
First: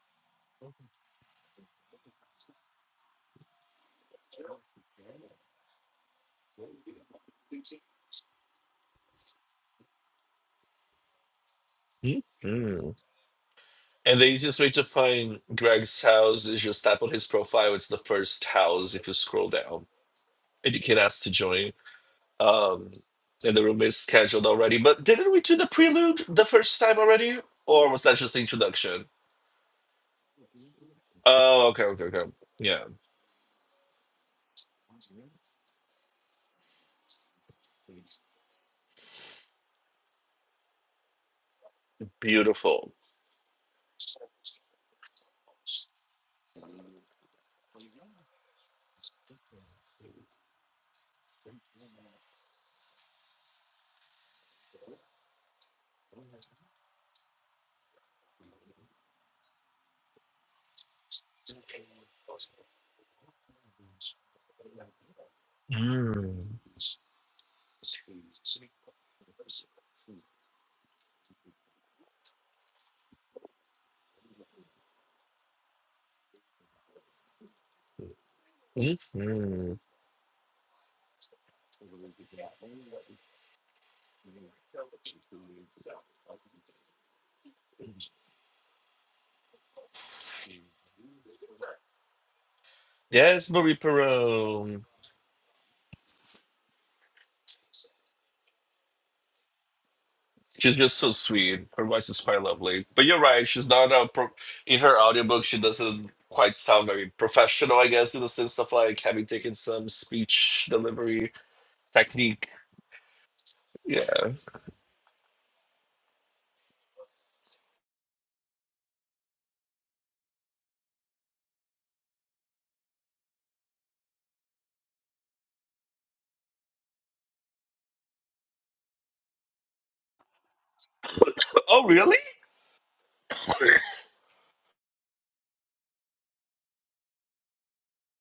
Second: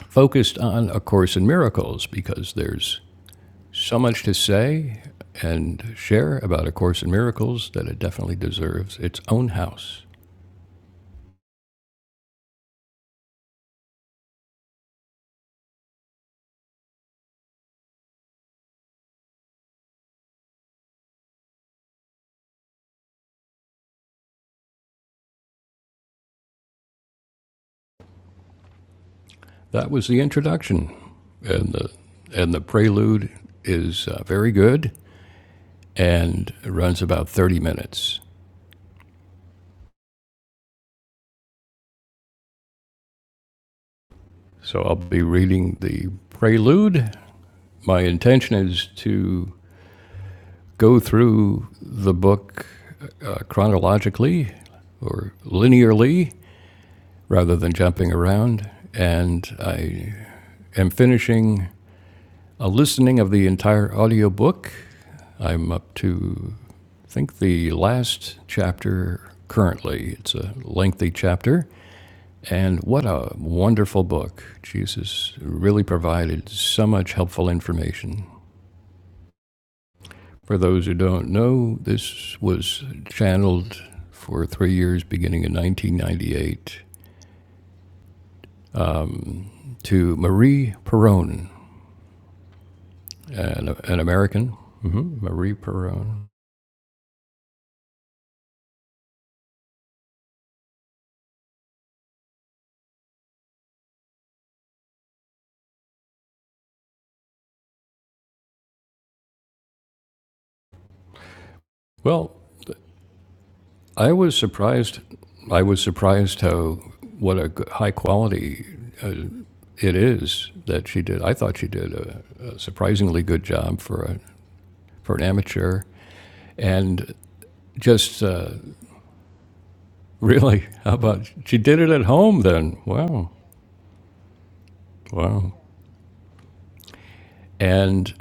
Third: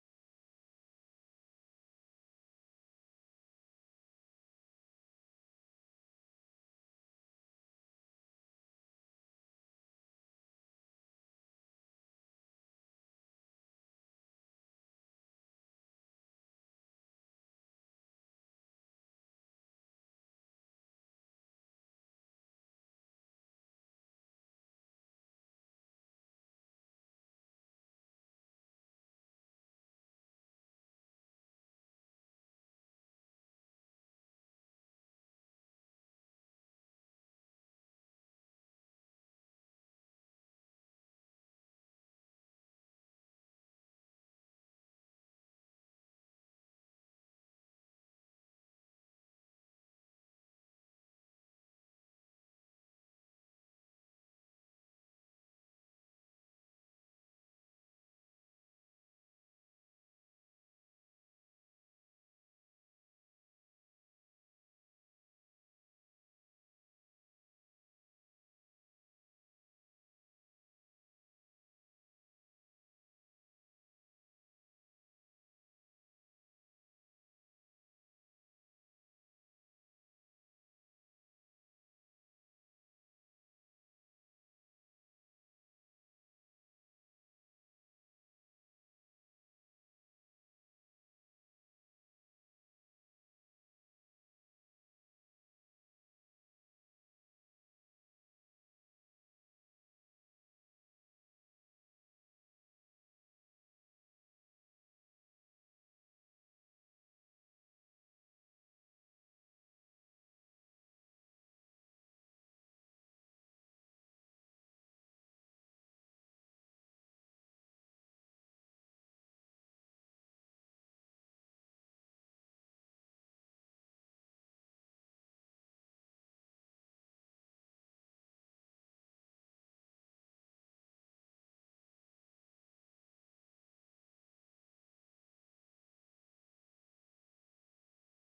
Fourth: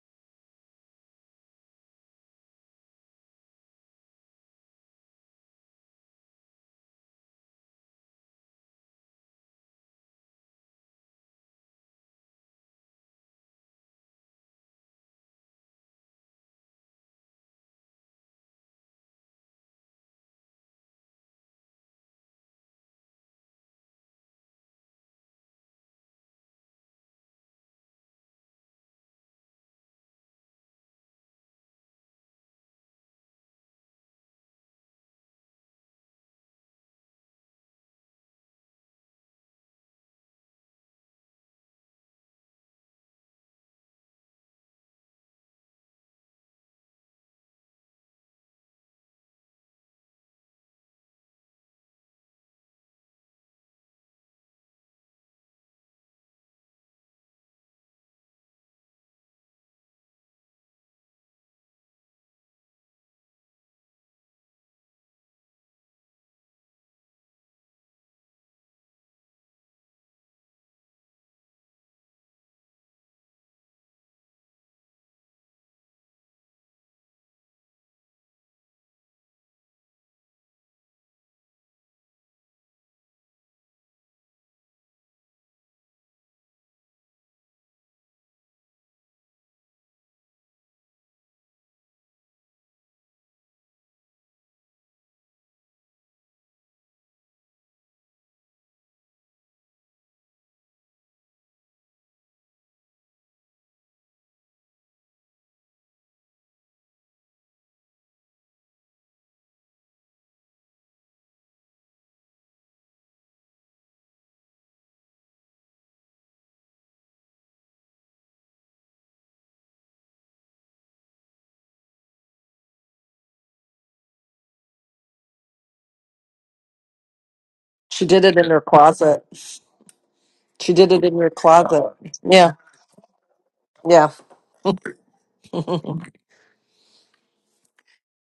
A: focused on A Course in Miracles because there's so much to say and share about A Course in Miracles that it definitely deserves its own house.
B: Mhm. And the easiest way to find Greg's house is just tap on his profile. It's the first house if you scroll down, and you can ask to join. Um, and the room is scheduled already. But didn't we do the prelude the first time already? Or was that just the introduction?
A: That was the introduction,
B: Oh,
A: and
B: okay,
A: the
B: okay, okay.
A: and the
B: Yeah,
A: prelude is uh, very good and runs about 30 minutes.
B: beautiful.
A: So I'll be reading the prelude. My intention is to go through the book uh, chronologically or linearly rather than jumping around, and I am finishing a listening of the entire audiobook I'm up
B: Mm.
A: to, I think, the last chapter currently. It's a lengthy chapter. And what a wonderful book. Jesus really provided so much helpful information.
B: Mhm.
A: For those who don't know, this was channeled for three years, beginning in 1998, to Marie Perron,
B: Yes,
A: an,
B: Marie
A: an American.
B: Perot.
A: hmm Marie Perron.
B: She's just so sweet. Her voice is quite lovely. But you're right, she's not a pro- in her audiobook, she doesn't quite sound very professional, I guess, in the sense of like having taken some speech delivery
A: Well,
B: technique.
A: I
B: Yeah.
A: was surprised. I was surprised how what a high quality it is that she did. I thought she did a, a surprisingly good job for a for an amateur, and
C: She
A: just
C: did it in
A: uh,
C: her closet.
A: really,
C: She did
A: how
C: it in your
A: about she did
B: Oh,
A: it
C: closet.
A: at
B: really?
A: home?
C: Yeah,
A: Then wow,
C: yeah,
A: wow. And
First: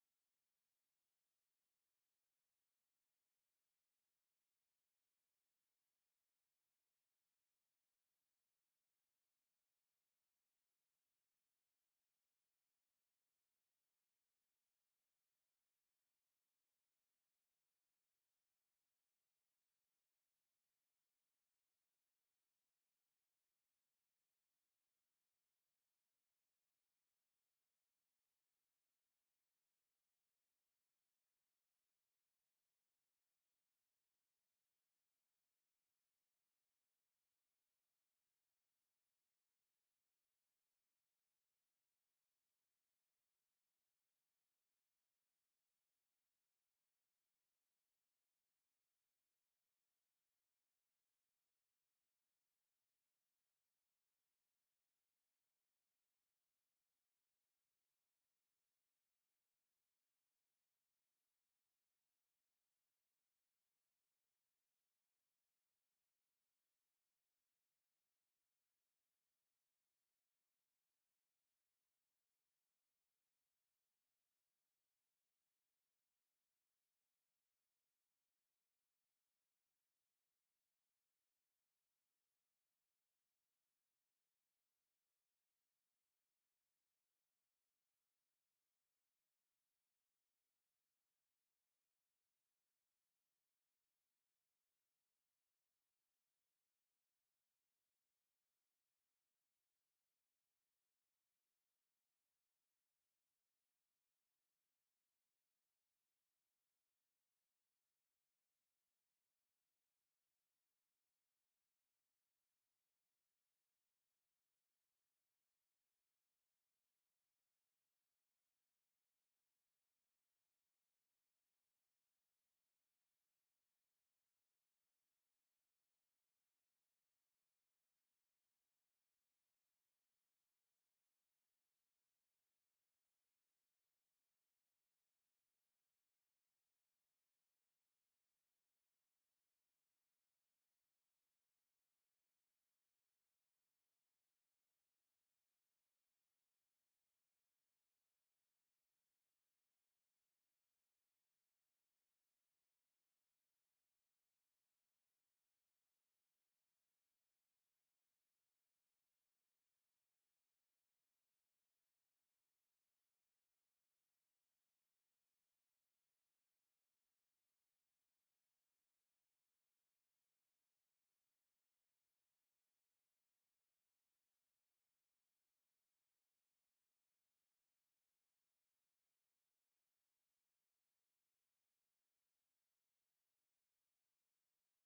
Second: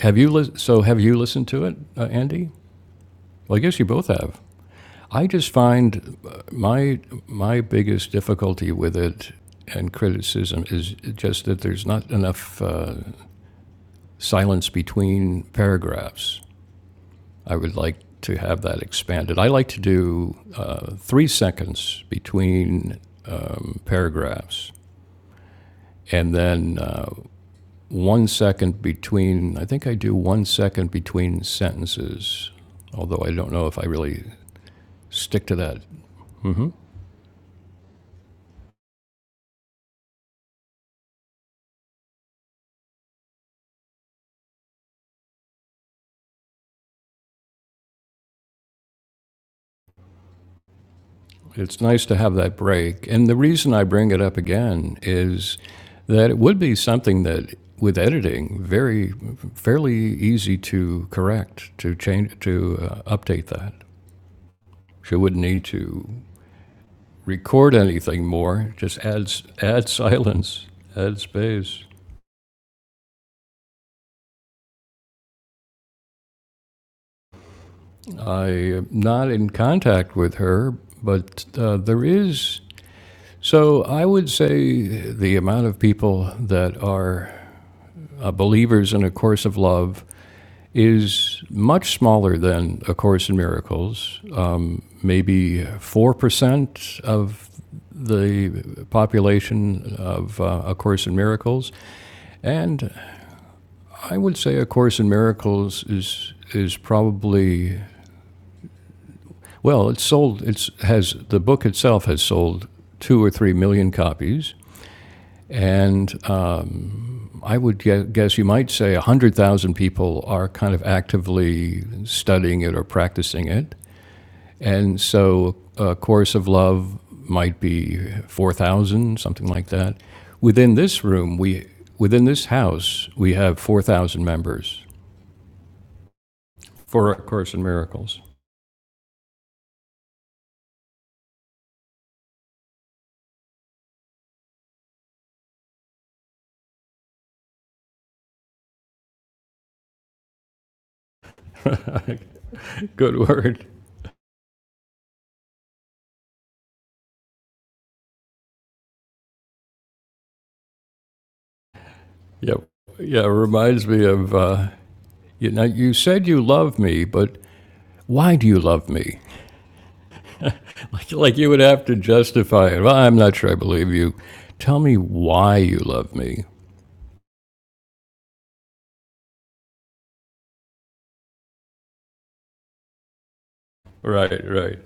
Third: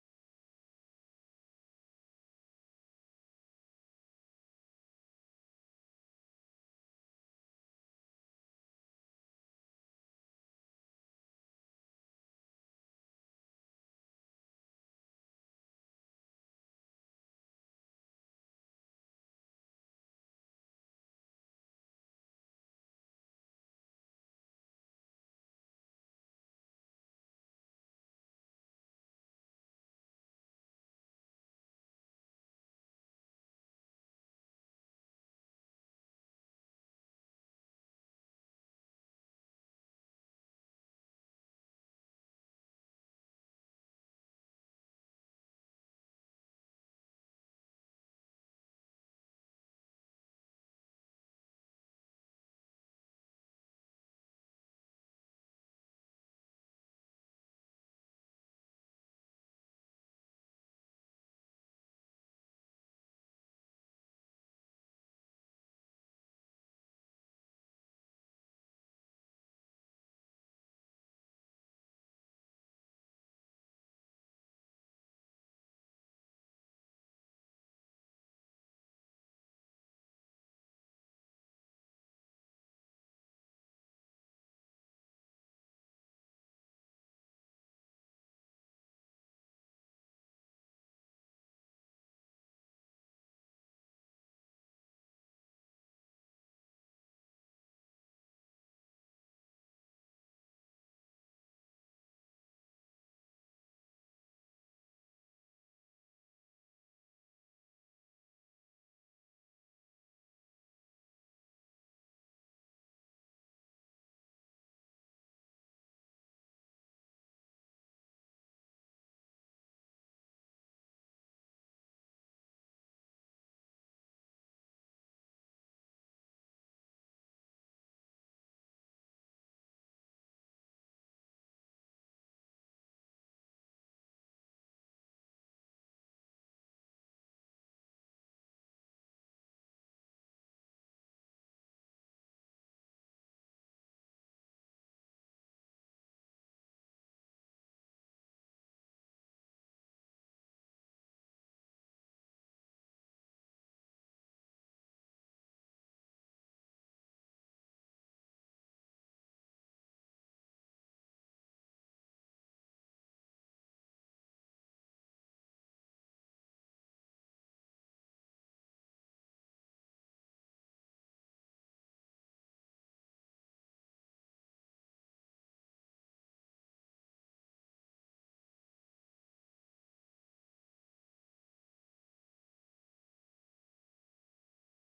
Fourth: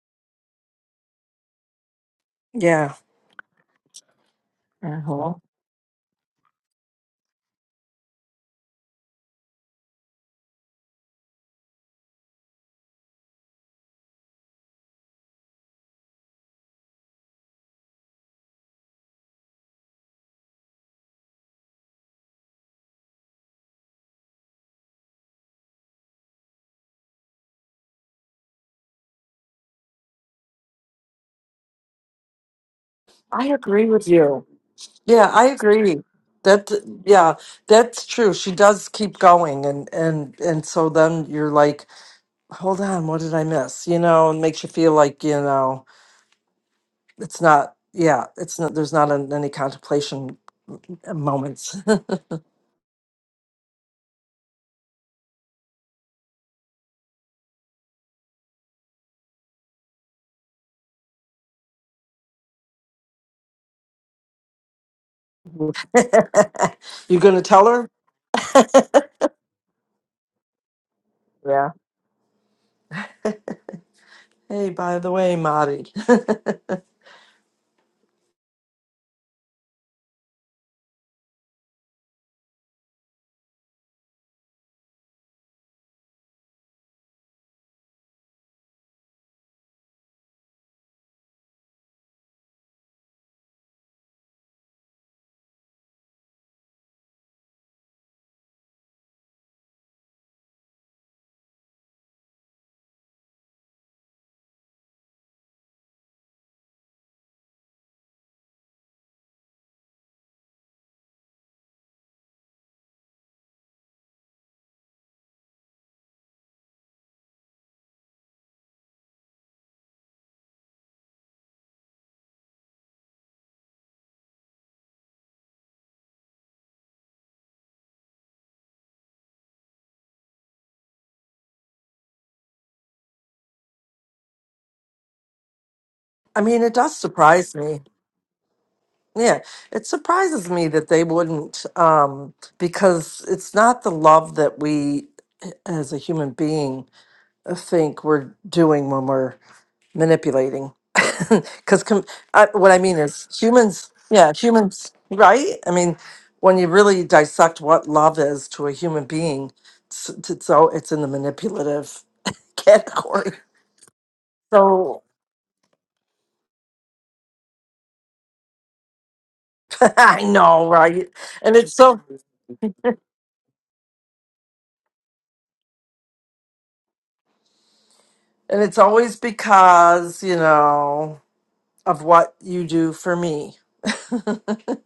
A: have you lis- so have you listened to it, uh, Andy?
C: yeah.
A: Well, I guess you both have. I
C: Uh-huh.
A: just find uh, my my biggest difficulty with it and criticism is just that there's not enough uh, silence between paragraphs. I would like to have that expanded. I like to do uh, three seconds between paragraphs and then uh, one second between, I think I do one second between sentences, although I
C: I
A: don't know if I
C: agree with
A: really
C: you. Yeah, I
A: stick to that.
C: agree. That yeah, that's true. She does keep going, and and and so then you're like, hold on, what did I miss? You know, and makes you feel like you know it's not. Yeah, it's not. There's not an, any contemplation moments.
A: It's nice to have that break. And the reason I bring it up again is that it would be something that with editing very fairly easy to correct to change to uh, update that she wouldn't need
C: you
A: to
C: gonna tell
A: record
C: her?
A: anything more. Just adds add silence, add
C: Yeah.
A: space.
C: Hey, by the way, Marty.
A: I'm not in contact with her, but uh, there is. So I would say the amount of people that are uh, believers in a course of love is much smaller than a course in miracles. Uh, maybe four percent of the population of uh, A Course in Miracles, and I would say A Course in Miracles is is probably well, it's sold. It's has the book itself has sold two or three million copies, and um, I would guess you might say one hundred thousand people are kind of actively studying it or practicing it, and so A Course of Love might be four thousand, something like that. Within this room, we within this house, we have four thousand members
C: I mean, it does
A: for A Course
C: surprise
A: in
C: me.
A: Miracles.
C: Yeah, it surprises me that they wouldn't, um, because it's not the love that we as a human being uh, think we're doing when we're manipulating. Because com- I, what I mean
A: Good
C: is
A: word.
C: humans, yeah, humans, right? I mean, when you really dissect what love is to a human being, it's, it's, so it's in the manipulative
A: Yep. Yeah, it
C: category.
A: reminds me of uh,
C: So
A: you know you said you love me, but why do you love me?
C: I know, right?
A: Like like you
C: And
A: would
C: it's
A: have to
C: so,
A: justify it. Well, I'm not sure I believe you. Tell me why you love me.
C: and it's always because, you know. of what you do for me.
A: Right, right.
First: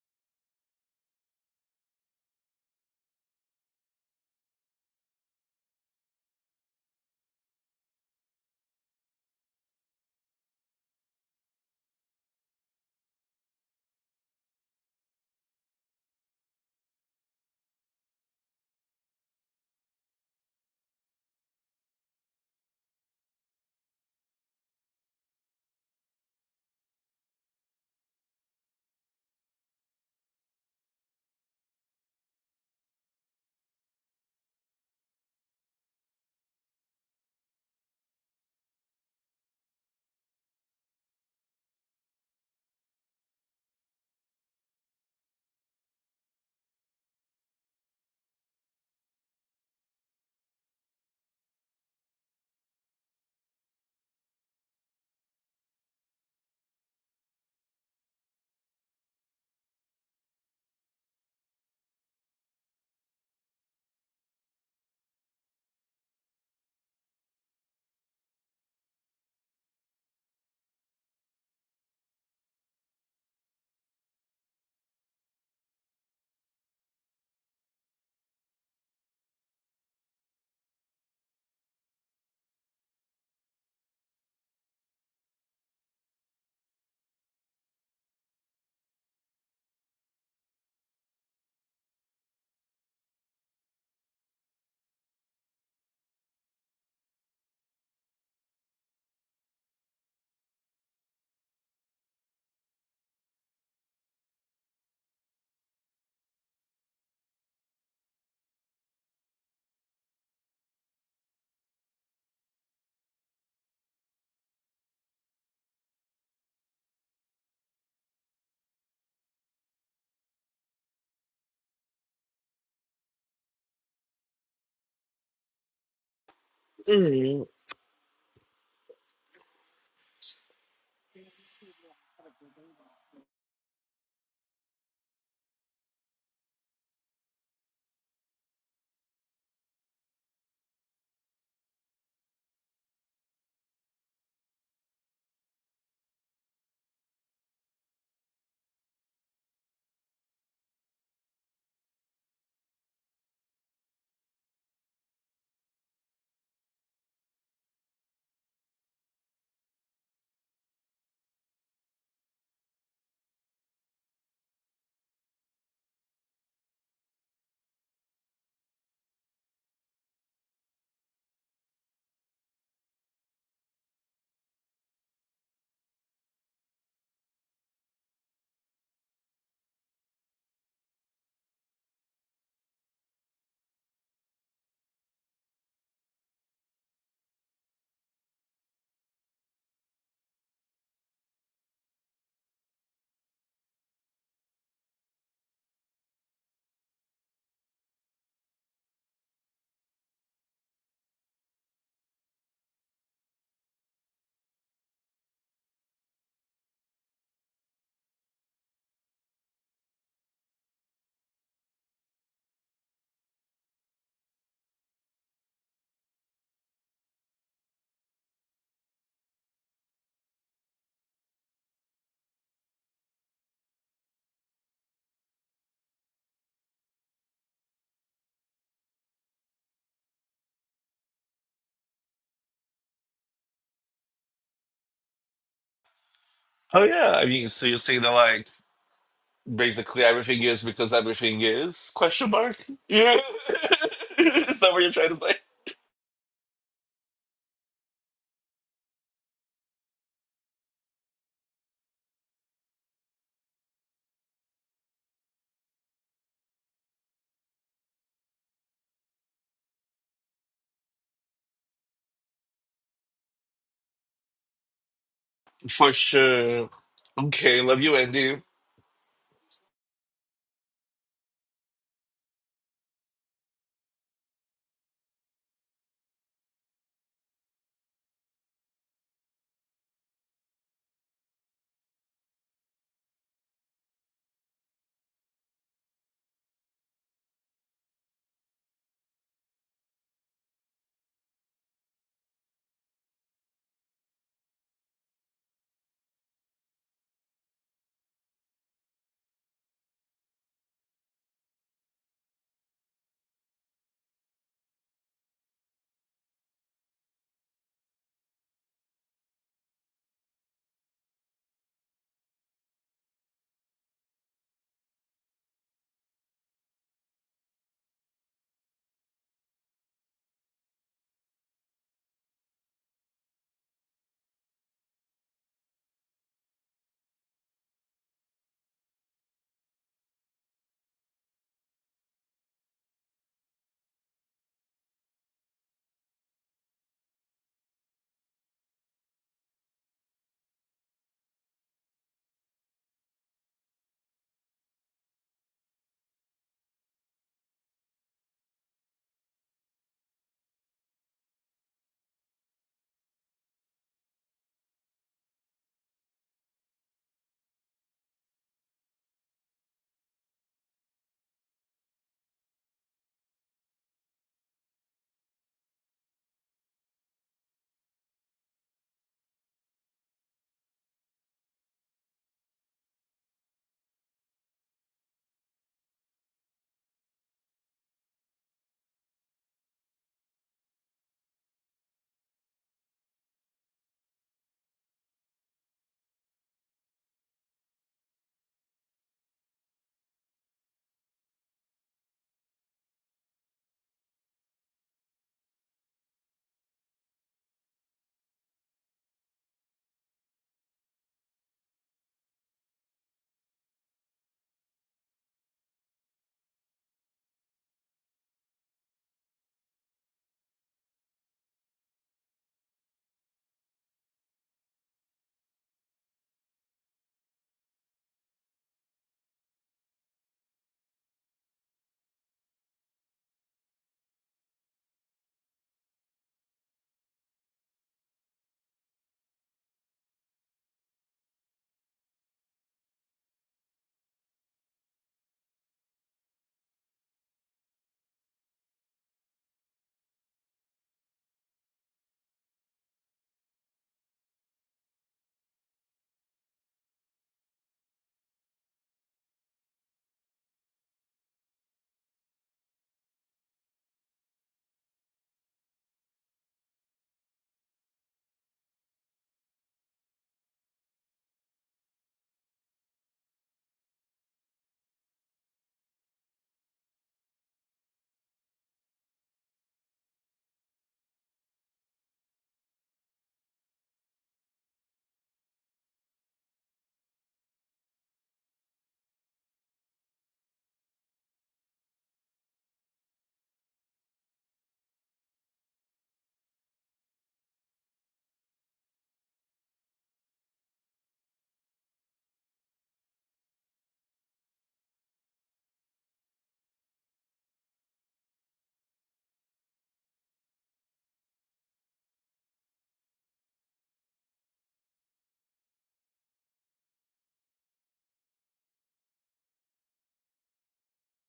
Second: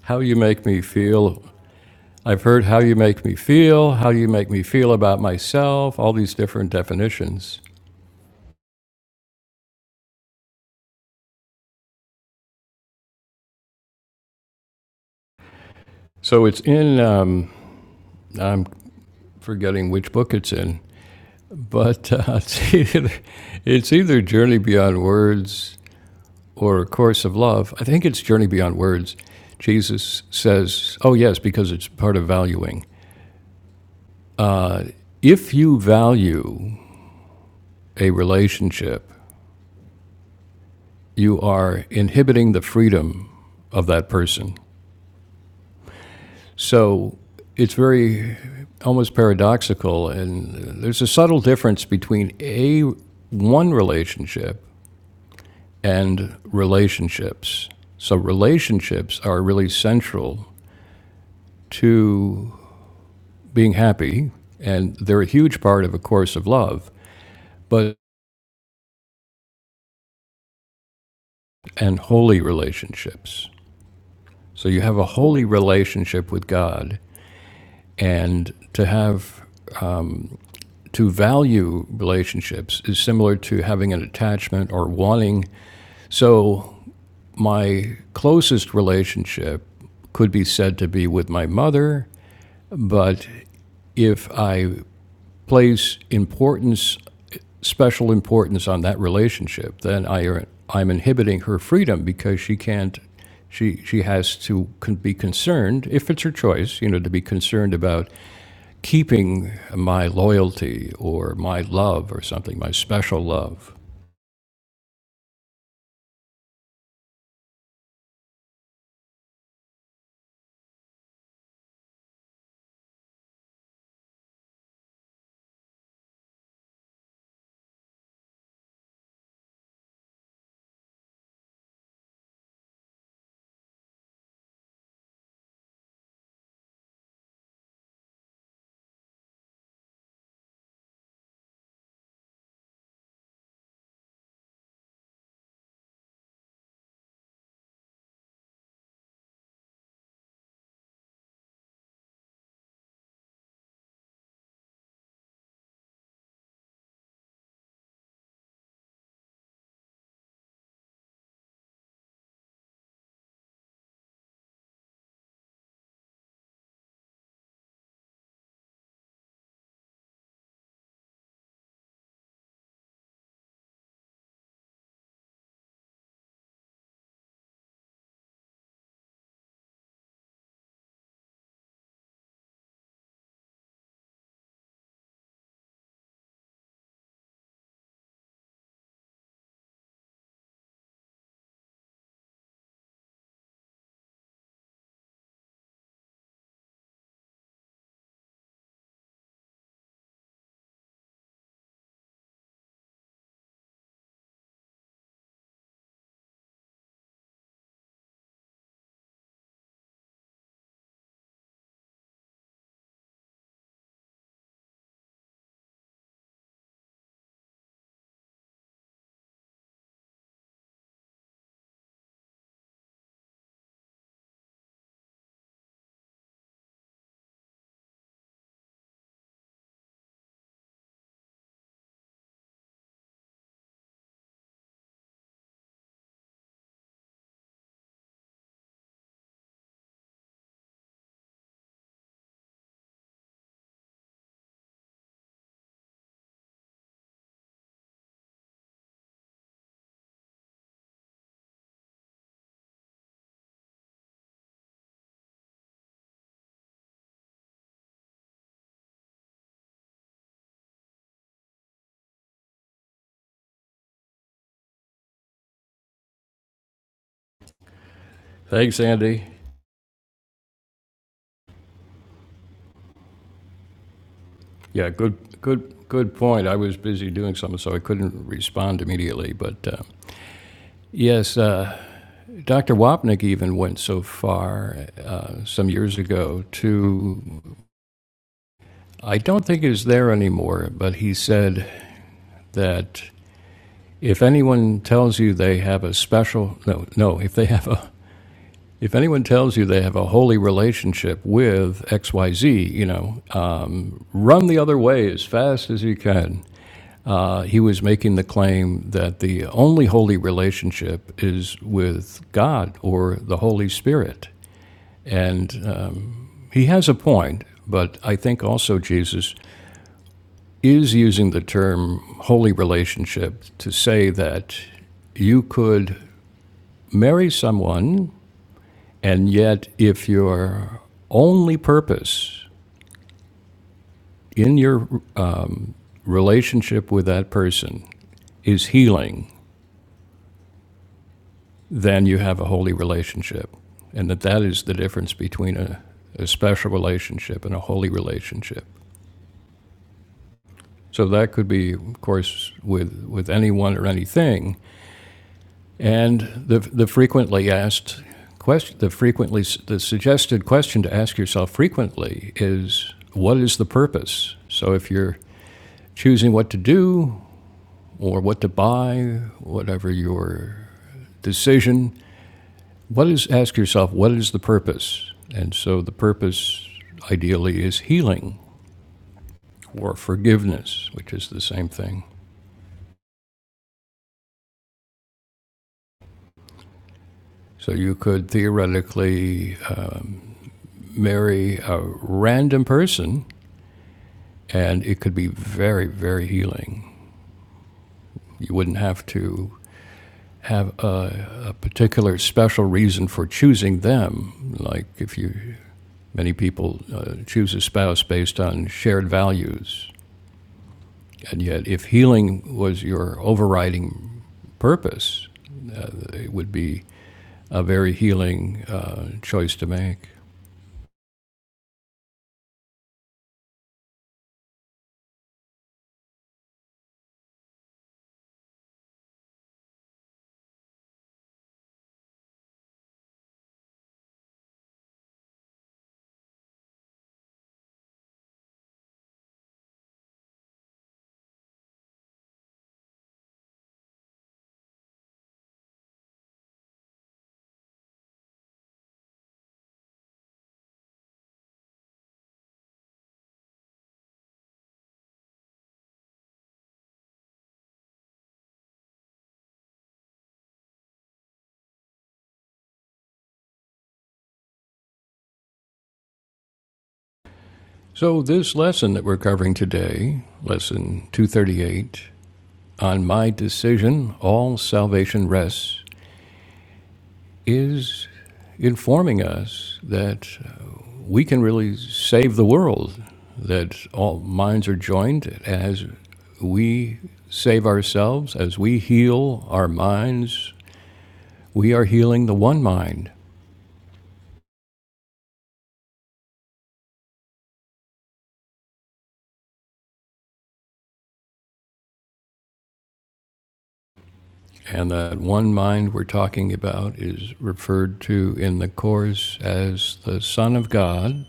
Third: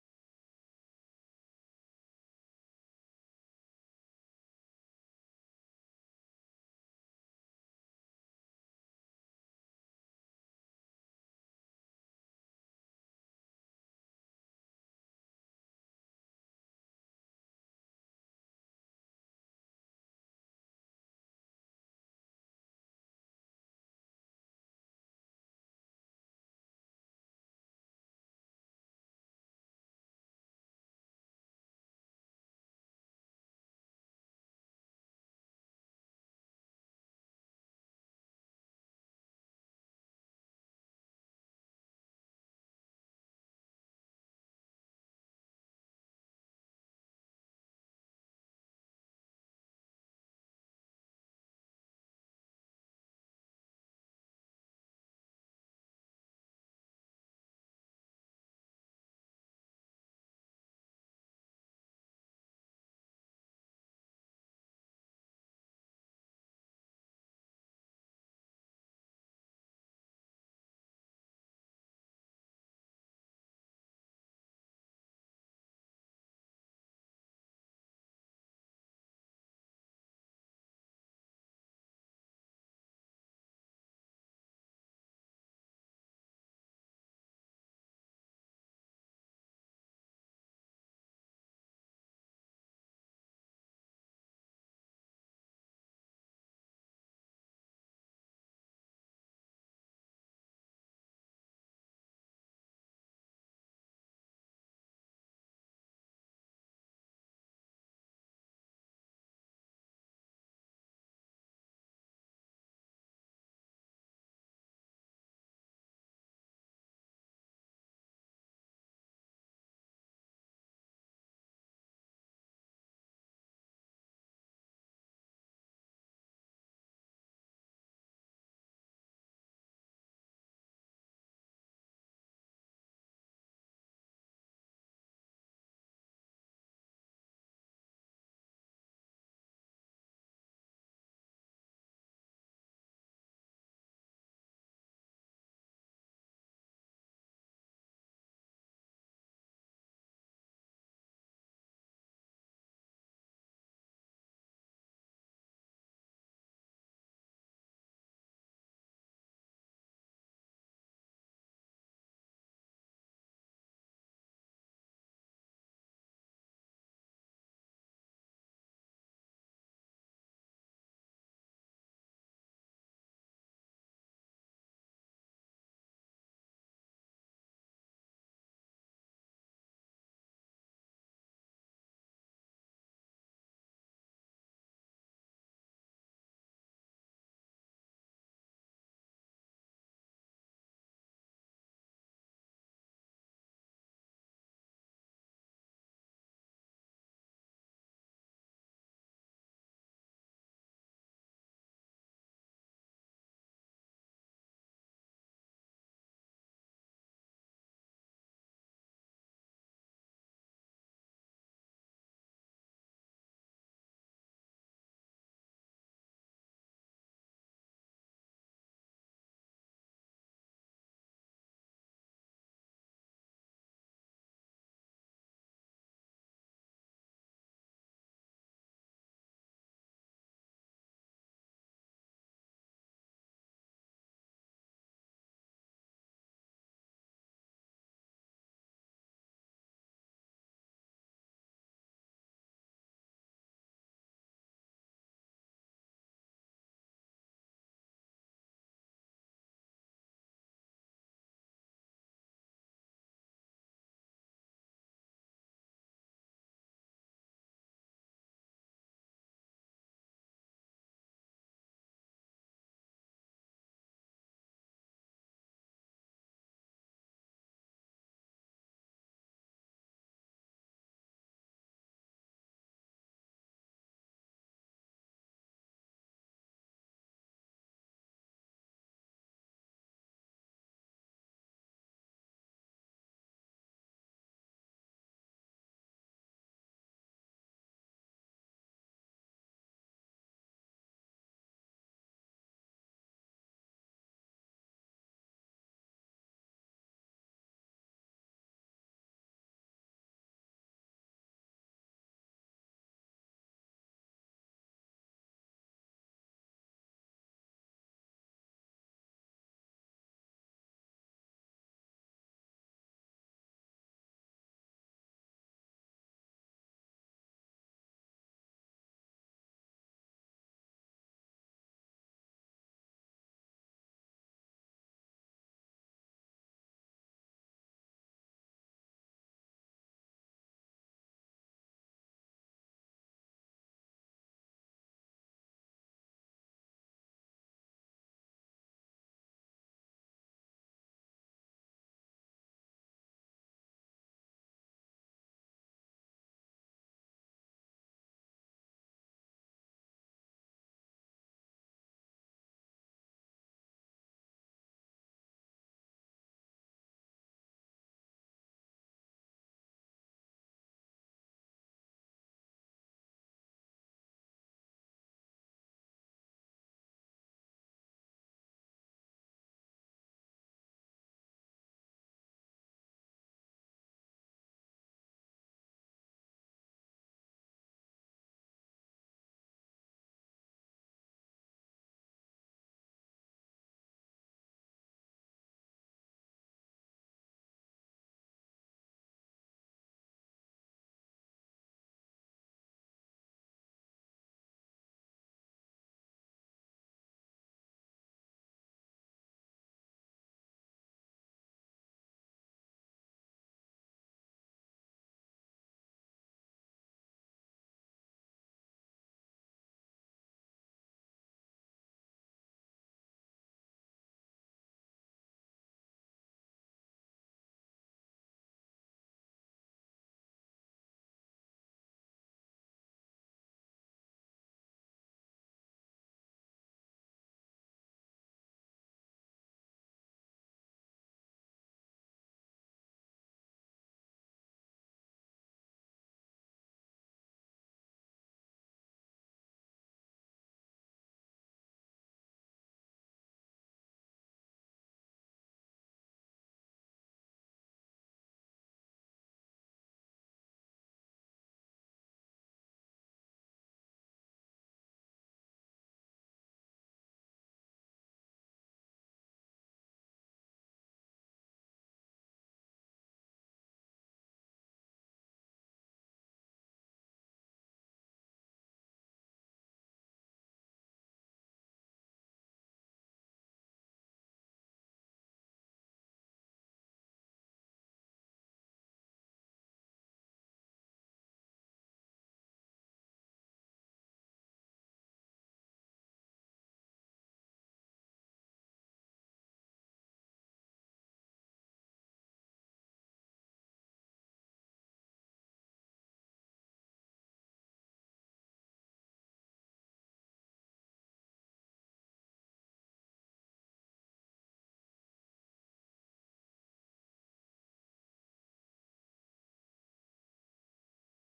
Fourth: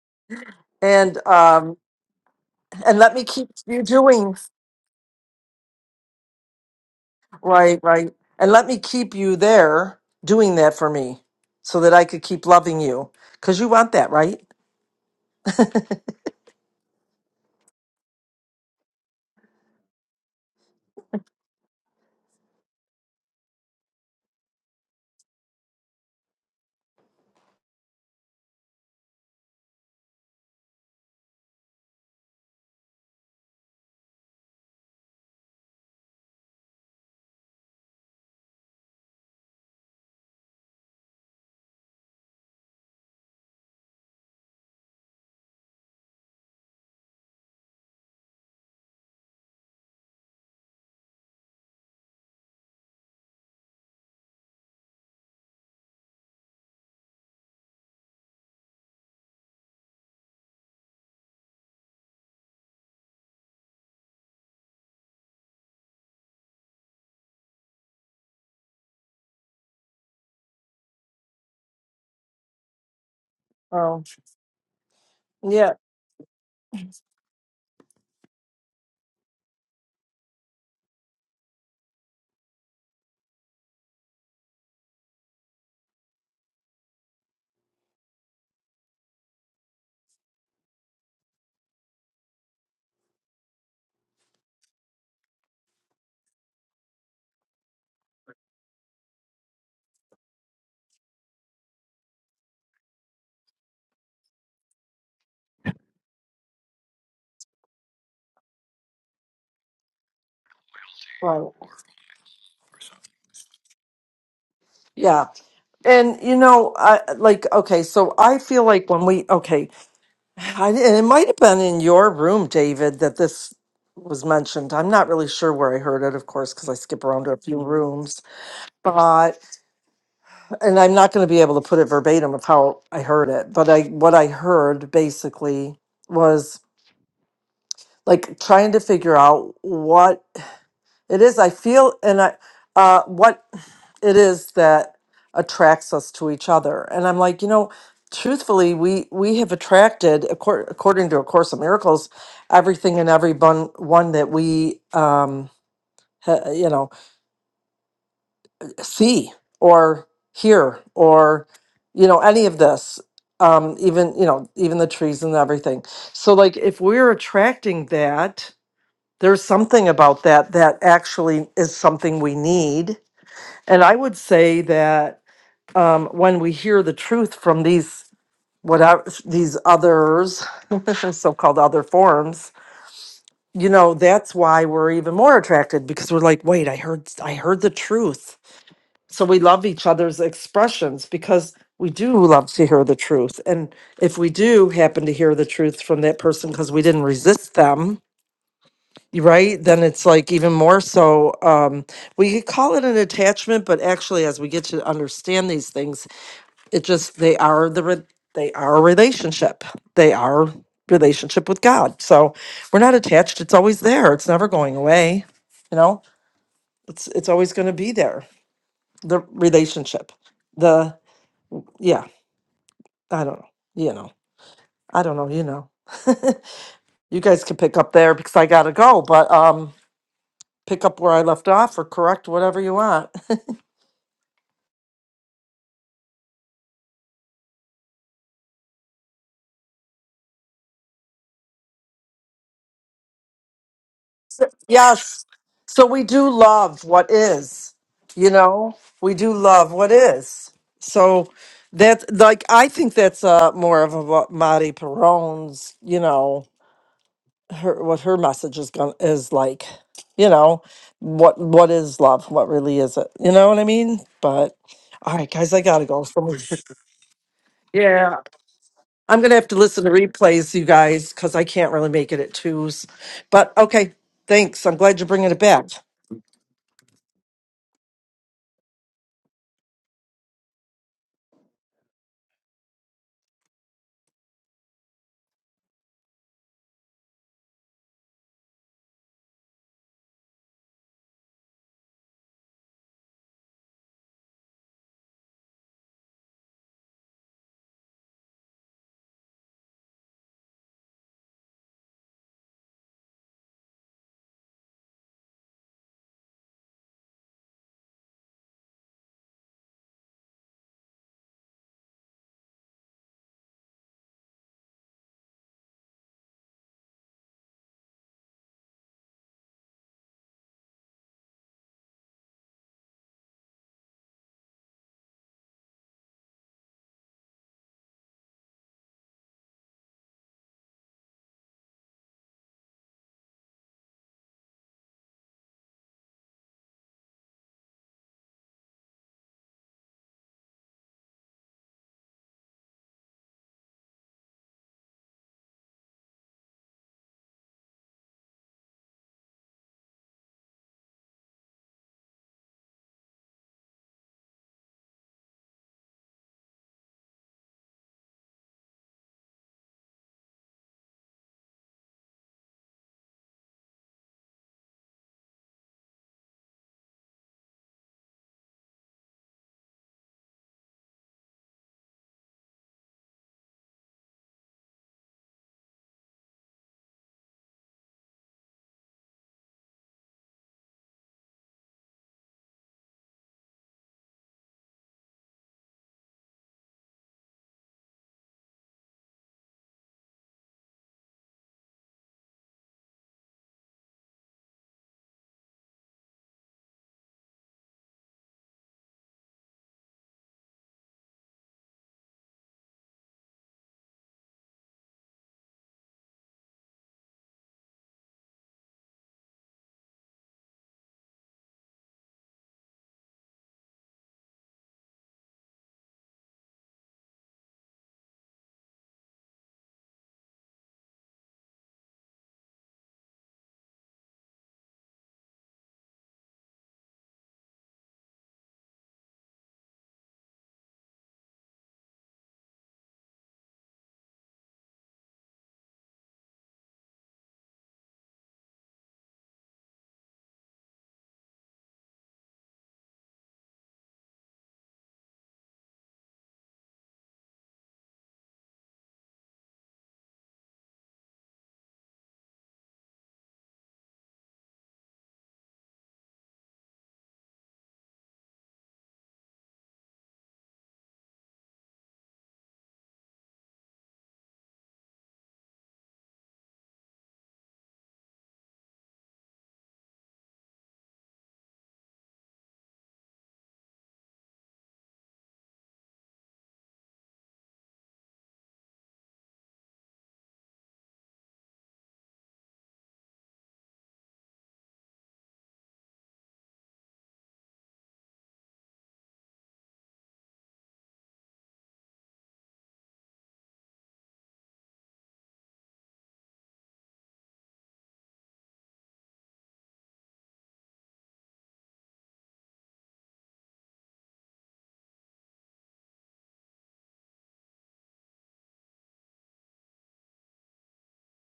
A: How you make me
C: and
A: feel.
C: um
A: I've heard how you
C: and let me
A: make me
C: keep you
A: feel, how you
C: doing
A: make me feel about myself, all these different definitions.
C: right right and let me keep you there doing that for me so that i could keep loving you because you want that right
A: So it's in um, I'm forgetting which book it's in, But uh, it's, either, it's either Journey Beyond Words or A Course of Love. I think it's Journey Beyond Words. Jesus says, oh, yes, because it's part of valuing. If you value a relationship, you are inhibiting the freedom of that person. So it's very almost paradoxical, and there's a subtle difference between a one relationship and relationships. So, relationships are really central to being happy, and they're a huge part of a course of love, but and holy relationships.
C: oh
A: So, you have a holy
C: yeah
A: relationship with God, and to have to value relationships is similar to having an attachment or wanting. So, my closest relationship could be said to be with my mother, but if I place importance, special importance on that relationship, then I er, I'm inhibiting her freedom because she can't, she, she has to con- be concerned, if it's her choice, you know, to be concerned about keeping my loyalty or
C: right
A: my love or something, my special love.
C: yeah and you know i like okay so i feel like when we okay I, and it might have been in your room david that this was mentioned i'm not really sure where i heard it of course because i skip around to a few rooms but. and I'm not going to be able to put it verbatim of how I heard it, but I what I heard basically was like trying to figure out what it is I feel and I uh what it is that attracts us to each other. And I'm like, you know, truthfully, we we have attracted accor- according to a course of miracles everything and everyone one that we um ha- you know see or hear or you know any of this um even you know even the trees and everything so like if we're attracting that there's something about that that actually is something we need and i would say that um when we hear the truth from these whatever these others so-called other forms you know that's why we're even more attracted because we're like wait i heard i heard the truth so we love each other's expressions because we do love to hear the truth and if we do happen to hear the truth from that person because we didn't resist them y- right then it's like even more so um we could call it an attachment but actually as we get to understand these things it just they are the re- they are a relationship they are relationship with god so we're not attached it's always there it's never going away you know it's it's always going to be there the relationship yeah, I don't know. You know, I don't know. You know, you guys can pick up there because I gotta go. But um, pick up where I left off or correct whatever you want.
B: Oh yeah, I mean, so you're saying that like basically everything is because everything is question mark yeah is that what you're trying to
C: yes.
B: say
C: So we do love what is. You know, we do love what is. So that's like I think that's uh more of a Marty Perone's. You know, her what her message is going to is like you know what what is love what really is it you know what i mean but all right guys i gotta
B: for
C: go so
B: sure okay love you
C: yeah
B: andy
A: Thanks,
C: i'm
A: Andy.
C: gonna have to listen to replays you guys because i can't really make it at twos but okay thanks i'm
A: Yeah,
C: glad you're bringing it
A: good,
C: back
A: good, good point. I was busy doing something, so I couldn't respond immediately. But uh, yes, uh, Dr. Wapnick even went so far uh, some years ago to, I don't think it's there anymore, but he said that if anyone tells you they have a special, no, no, if they have a, if anyone tells you they have a holy relationship with XYZ, you know, um, run the other way as fast as you can. Uh, he was making the claim that the only holy relationship is with God or the Holy Spirit. And uh, He has a point, but I think also Jesus is using the term holy relationship to say that you could marry someone, and yet if your only purpose in your relationship with that person is healing, then you have a holy relationship. And that that is the difference between a, a special relationship and a holy relationship. So that could be, of course, with, with anyone or anything, And the, the frequently asked question, the frequently the suggested question to ask yourself frequently is what is the purpose? So if you're choosing what to do or what to buy, whatever your decision, what is ask yourself what is the purpose? And so the purpose ideally is healing or forgiveness, which is the same thing. So you could theoretically uh, marry a random person And it could be very, very healing. You wouldn't have to have a, a particular special reason for choosing them. Like if you, many people uh, choose a spouse based on shared values. And yet, if healing was your overriding purpose, it would be a very healing uh, choice to make. So, this lesson that we're covering today, lesson 238, on my decision, all salvation rests, is informing us that we can really save the world, that all minds are joined as we save ourselves, as we heal our minds, we are healing the one mind. And that one mind we're talking about is referred to in the Course as the Son of God.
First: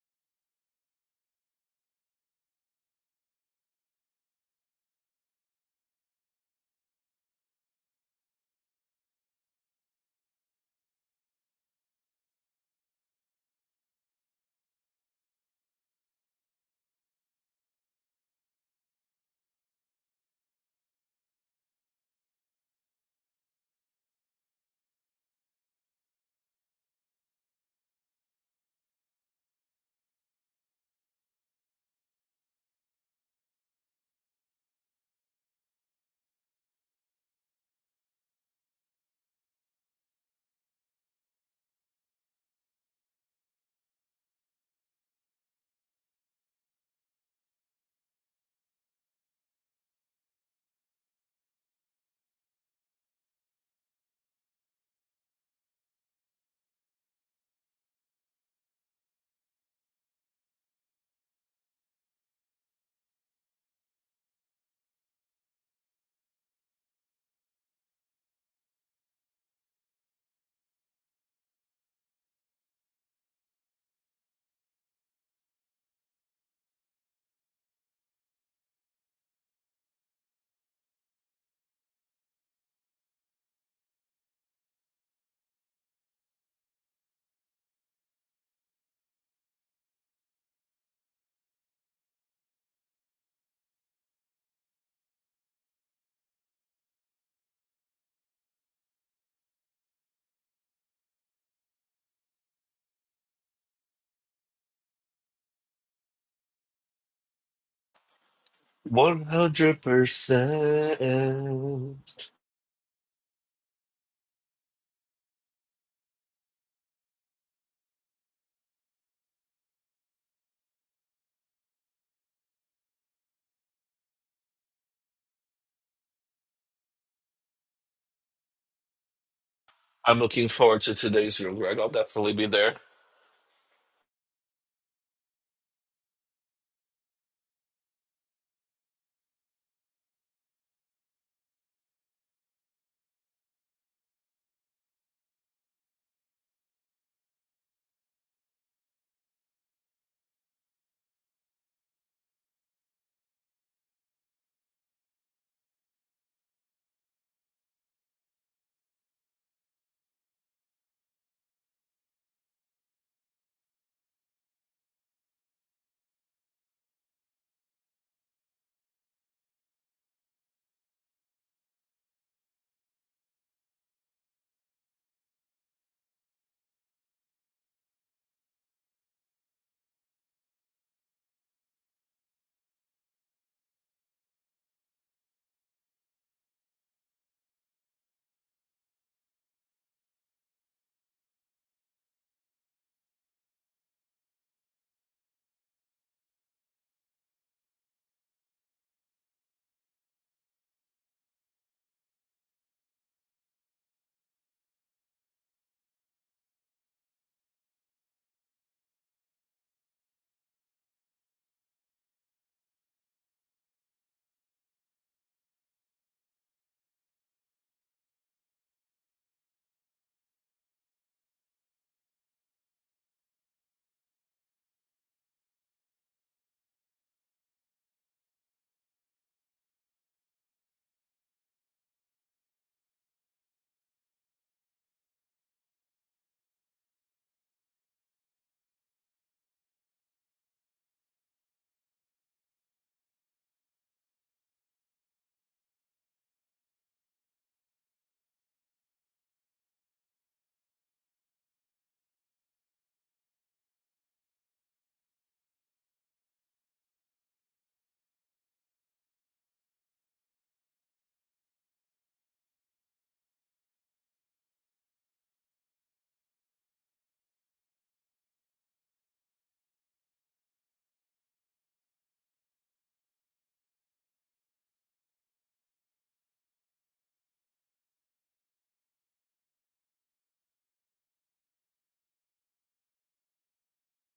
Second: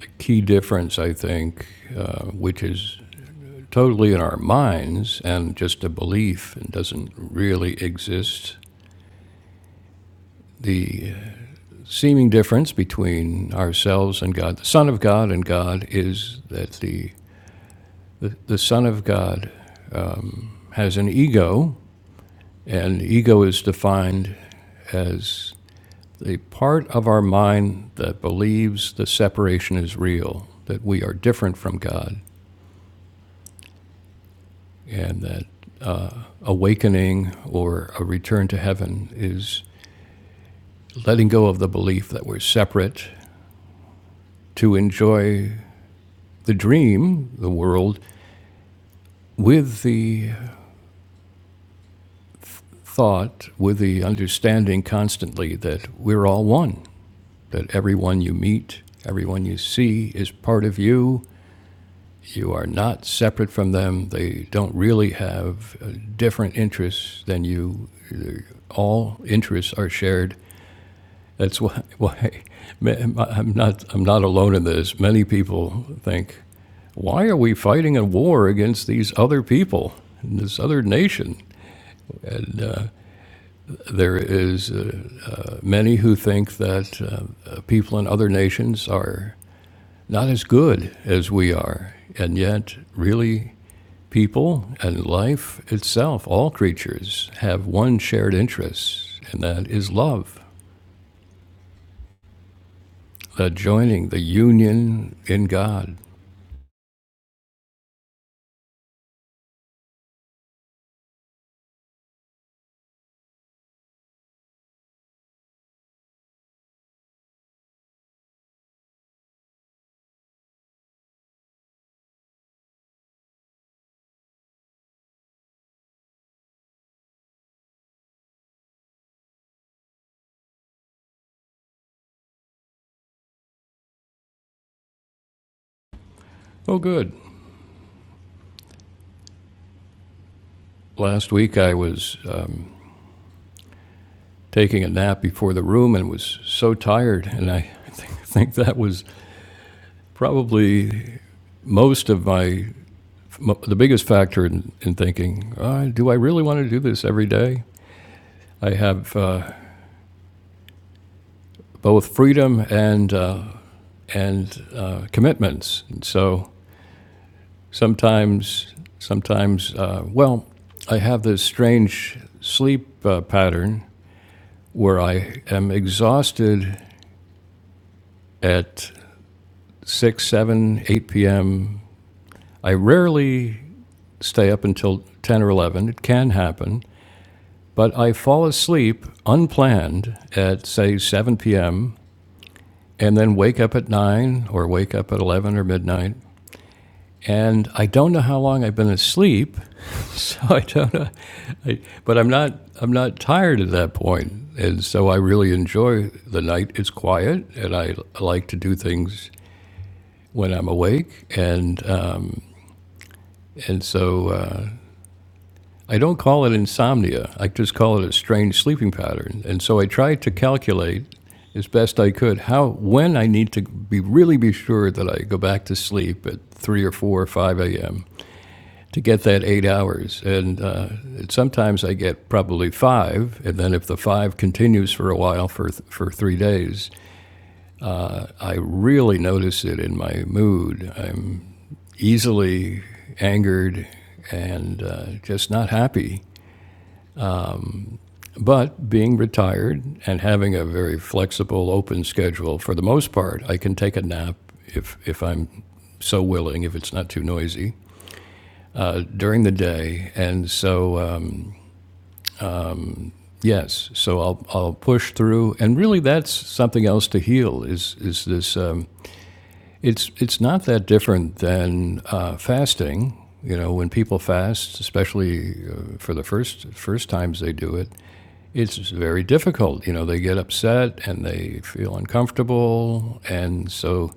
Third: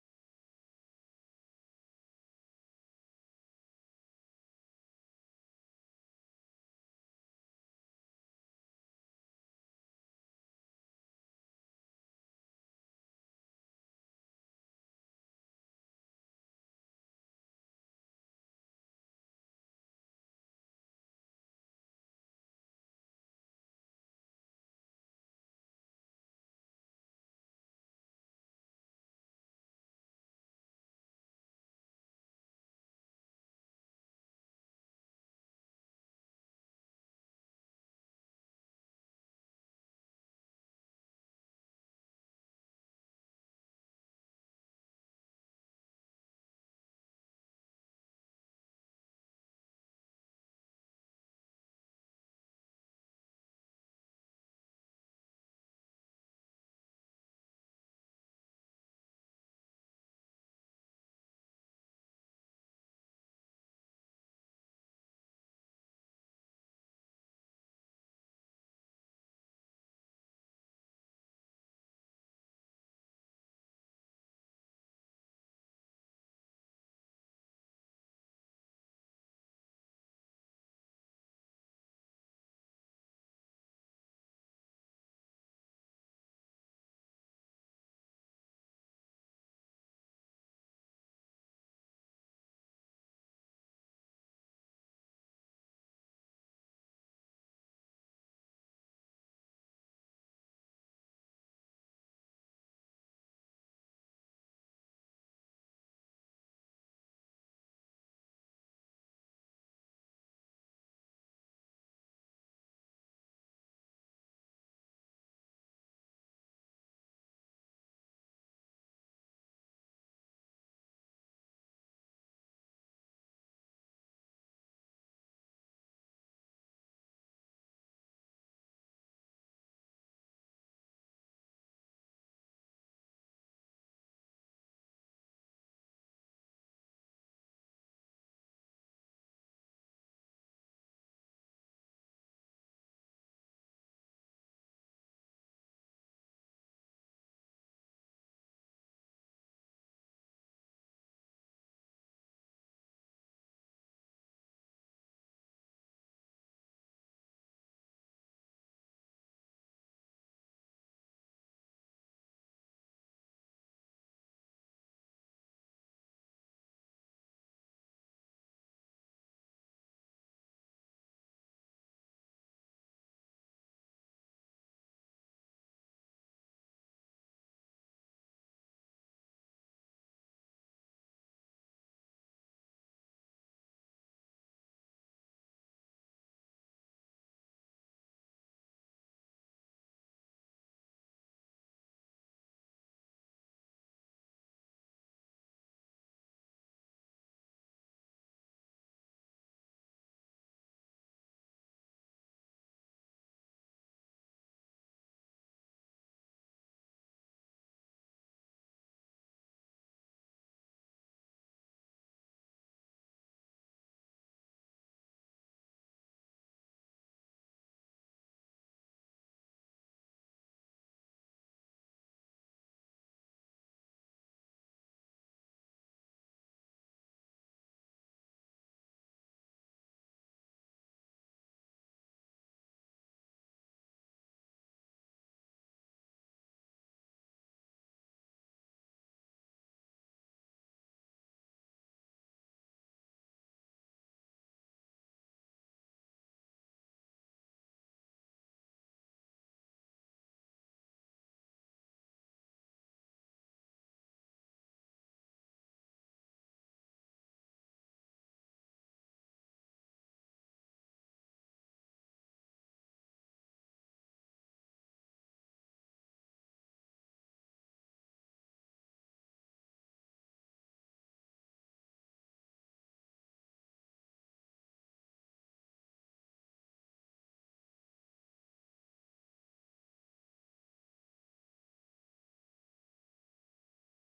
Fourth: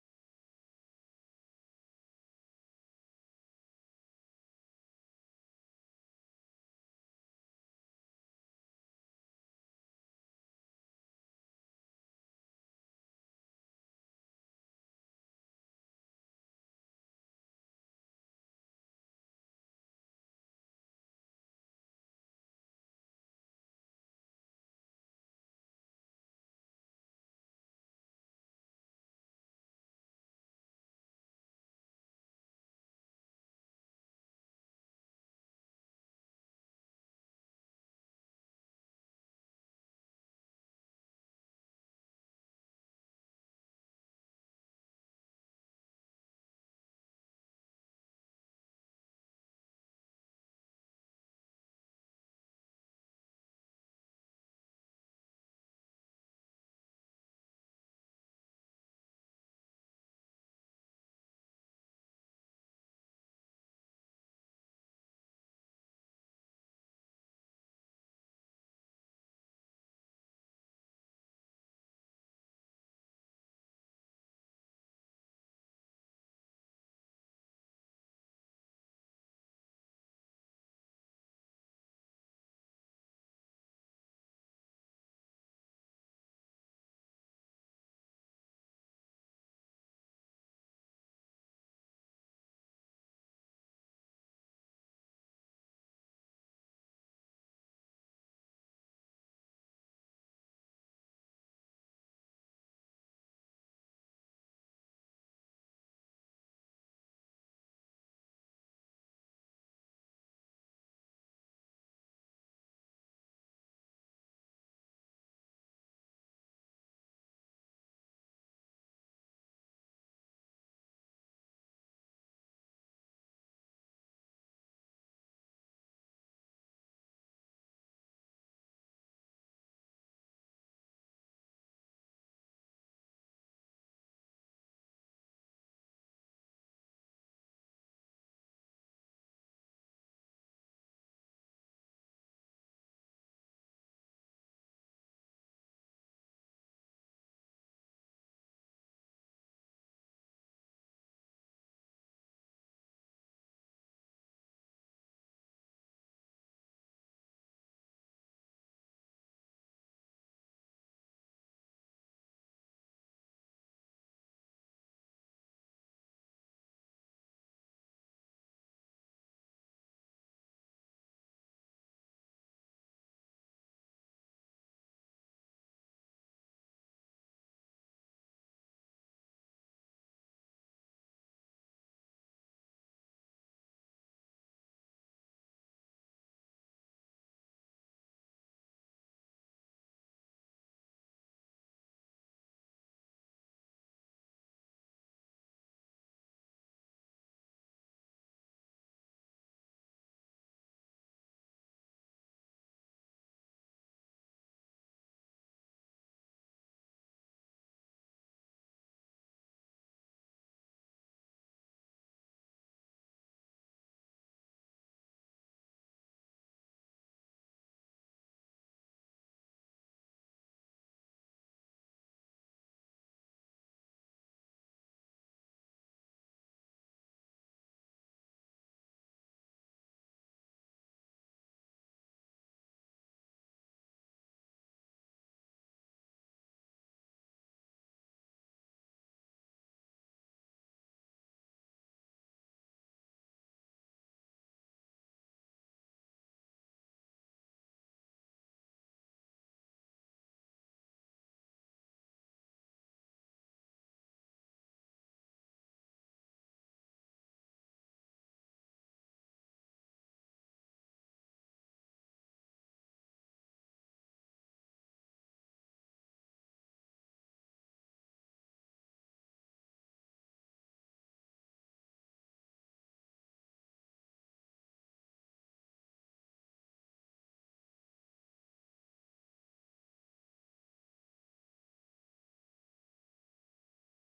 A: The key difference, I think, uh, which is totally in our minds and just a belief and doesn't really exist The seeming difference between ourselves and God, the Son of God and God, is that the, the, the Son of God has an ego, and ego is defined as the part of our mind that believes the separation is real, that we are different from God, and that awakening or a return to heaven is letting go of the belief that we're separate to enjoy the dream, the world, with the thought with the understanding constantly that we're all one, that everyone you meet, everyone you see is part of you. You are not separate from them. They don't really have uh, different interests than you. All interests are shared. That's why, why I'm, not, I'm not alone in this. Many people think, why are we fighting a war against these other people, this other nation? There is uh, many who think that uh, uh, people in other nations are not as good as we are, and yet, really, people and life itself, all creatures, have one shared interest, and that is love, the joining, the union in God.
B: 100% i'm looking forward to today's room greg i'll definitely be there
A: Oh, good. Last week I was um, taking a nap before the room and was so tired, and I think that was probably most of my m- the biggest factor in, in thinking, uh, do I really want to do this every day? I have uh, both freedom and uh, and uh, commitments. And so sometimes, sometimes, uh, well, I have this strange sleep uh, pattern where I am exhausted at six, seven, eight p.m. I rarely stay up until ten or eleven. It can happen, But I fall asleep unplanned at, say, 7 p.m., and then wake up at 9 or wake up at 11 or midnight. And I don't know how long I've been asleep, so I don't know. I, but I'm not, I'm not tired at that point. And so I really enjoy the night. It's quiet, and I like to do things when I'm awake. And, uh, and so uh, I don't call it insomnia. I just call it a strange sleeping pattern. And so I tried to calculate as best I could how when I need to be really be sure that I go back to sleep at three or four or five a.m. to get that eight hours. And uh, sometimes I get probably five, and then if the five continues for a while for th- for three days, I really notice it in my mood. I'm easily angered and uh, just not happy. But being retired and having a very flexible, open schedule, for the most part, I can take a nap if, if I'm so willing, if it's not too noisy, uh, during the day. And so, um, yes, so I'll, I'll push through. And really, that's something else to heal is, is this um, it's, it's not that different than uh, fasting. You know, when people fast, especially uh, for the first, first times they do it, it's very difficult. You know, they get upset and they feel uncomfortable, and so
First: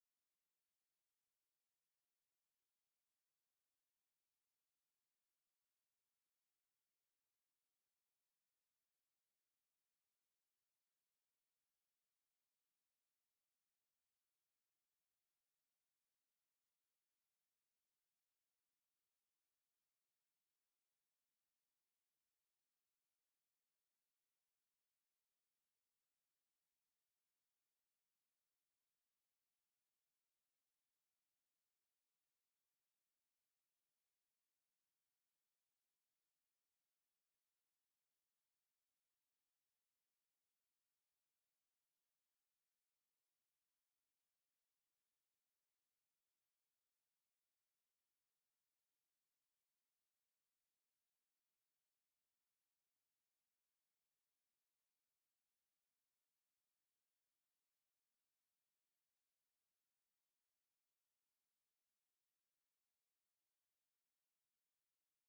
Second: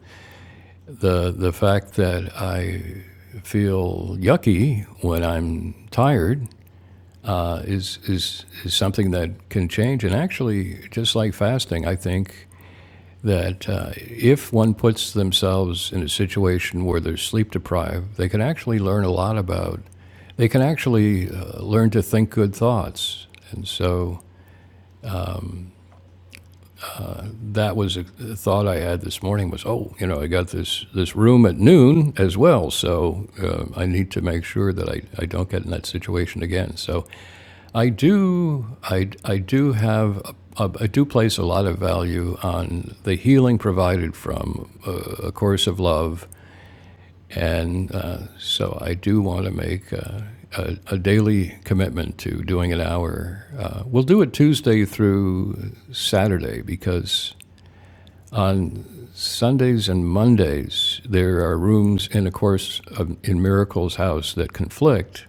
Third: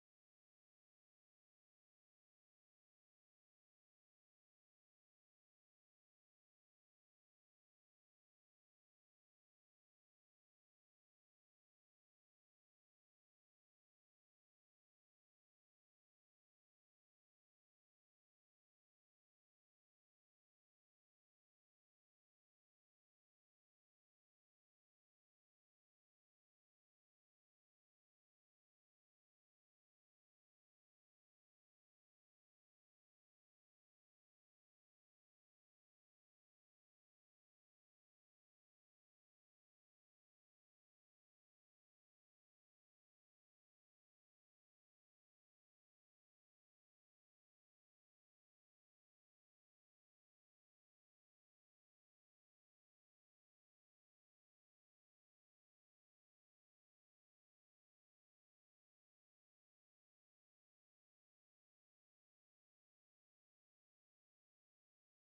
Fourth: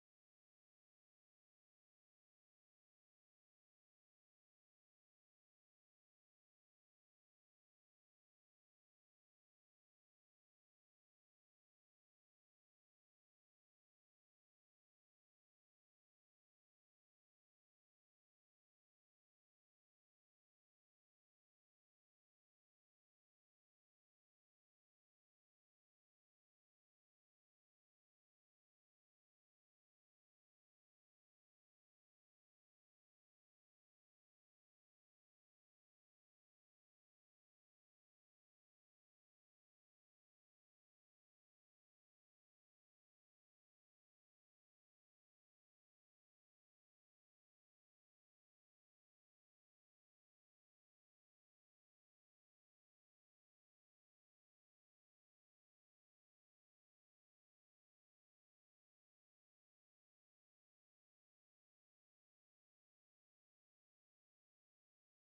A: the the fact that I feel yucky when I'm tired uh, is is is something that can change. And actually, just like fasting, I think that uh, if one puts themselves in a situation where they're sleep deprived, they can actually learn a lot about. They can actually uh, learn to think good thoughts, and so that was a thought I had this morning was, oh, you know, I got this, this room at noon as well, so uh, I need to make sure that I, I don't get in that situation again. So I do I, I do have a- a- I do place a lot of value on the healing provided from uh, a course of love, and uh, so I do want to make. Uh, a, a daily commitment to doing an hour. Uh, we'll do it Tuesday through Saturday because on Sundays and Mondays, there are rooms in a course of, in Miracle's house that conflict,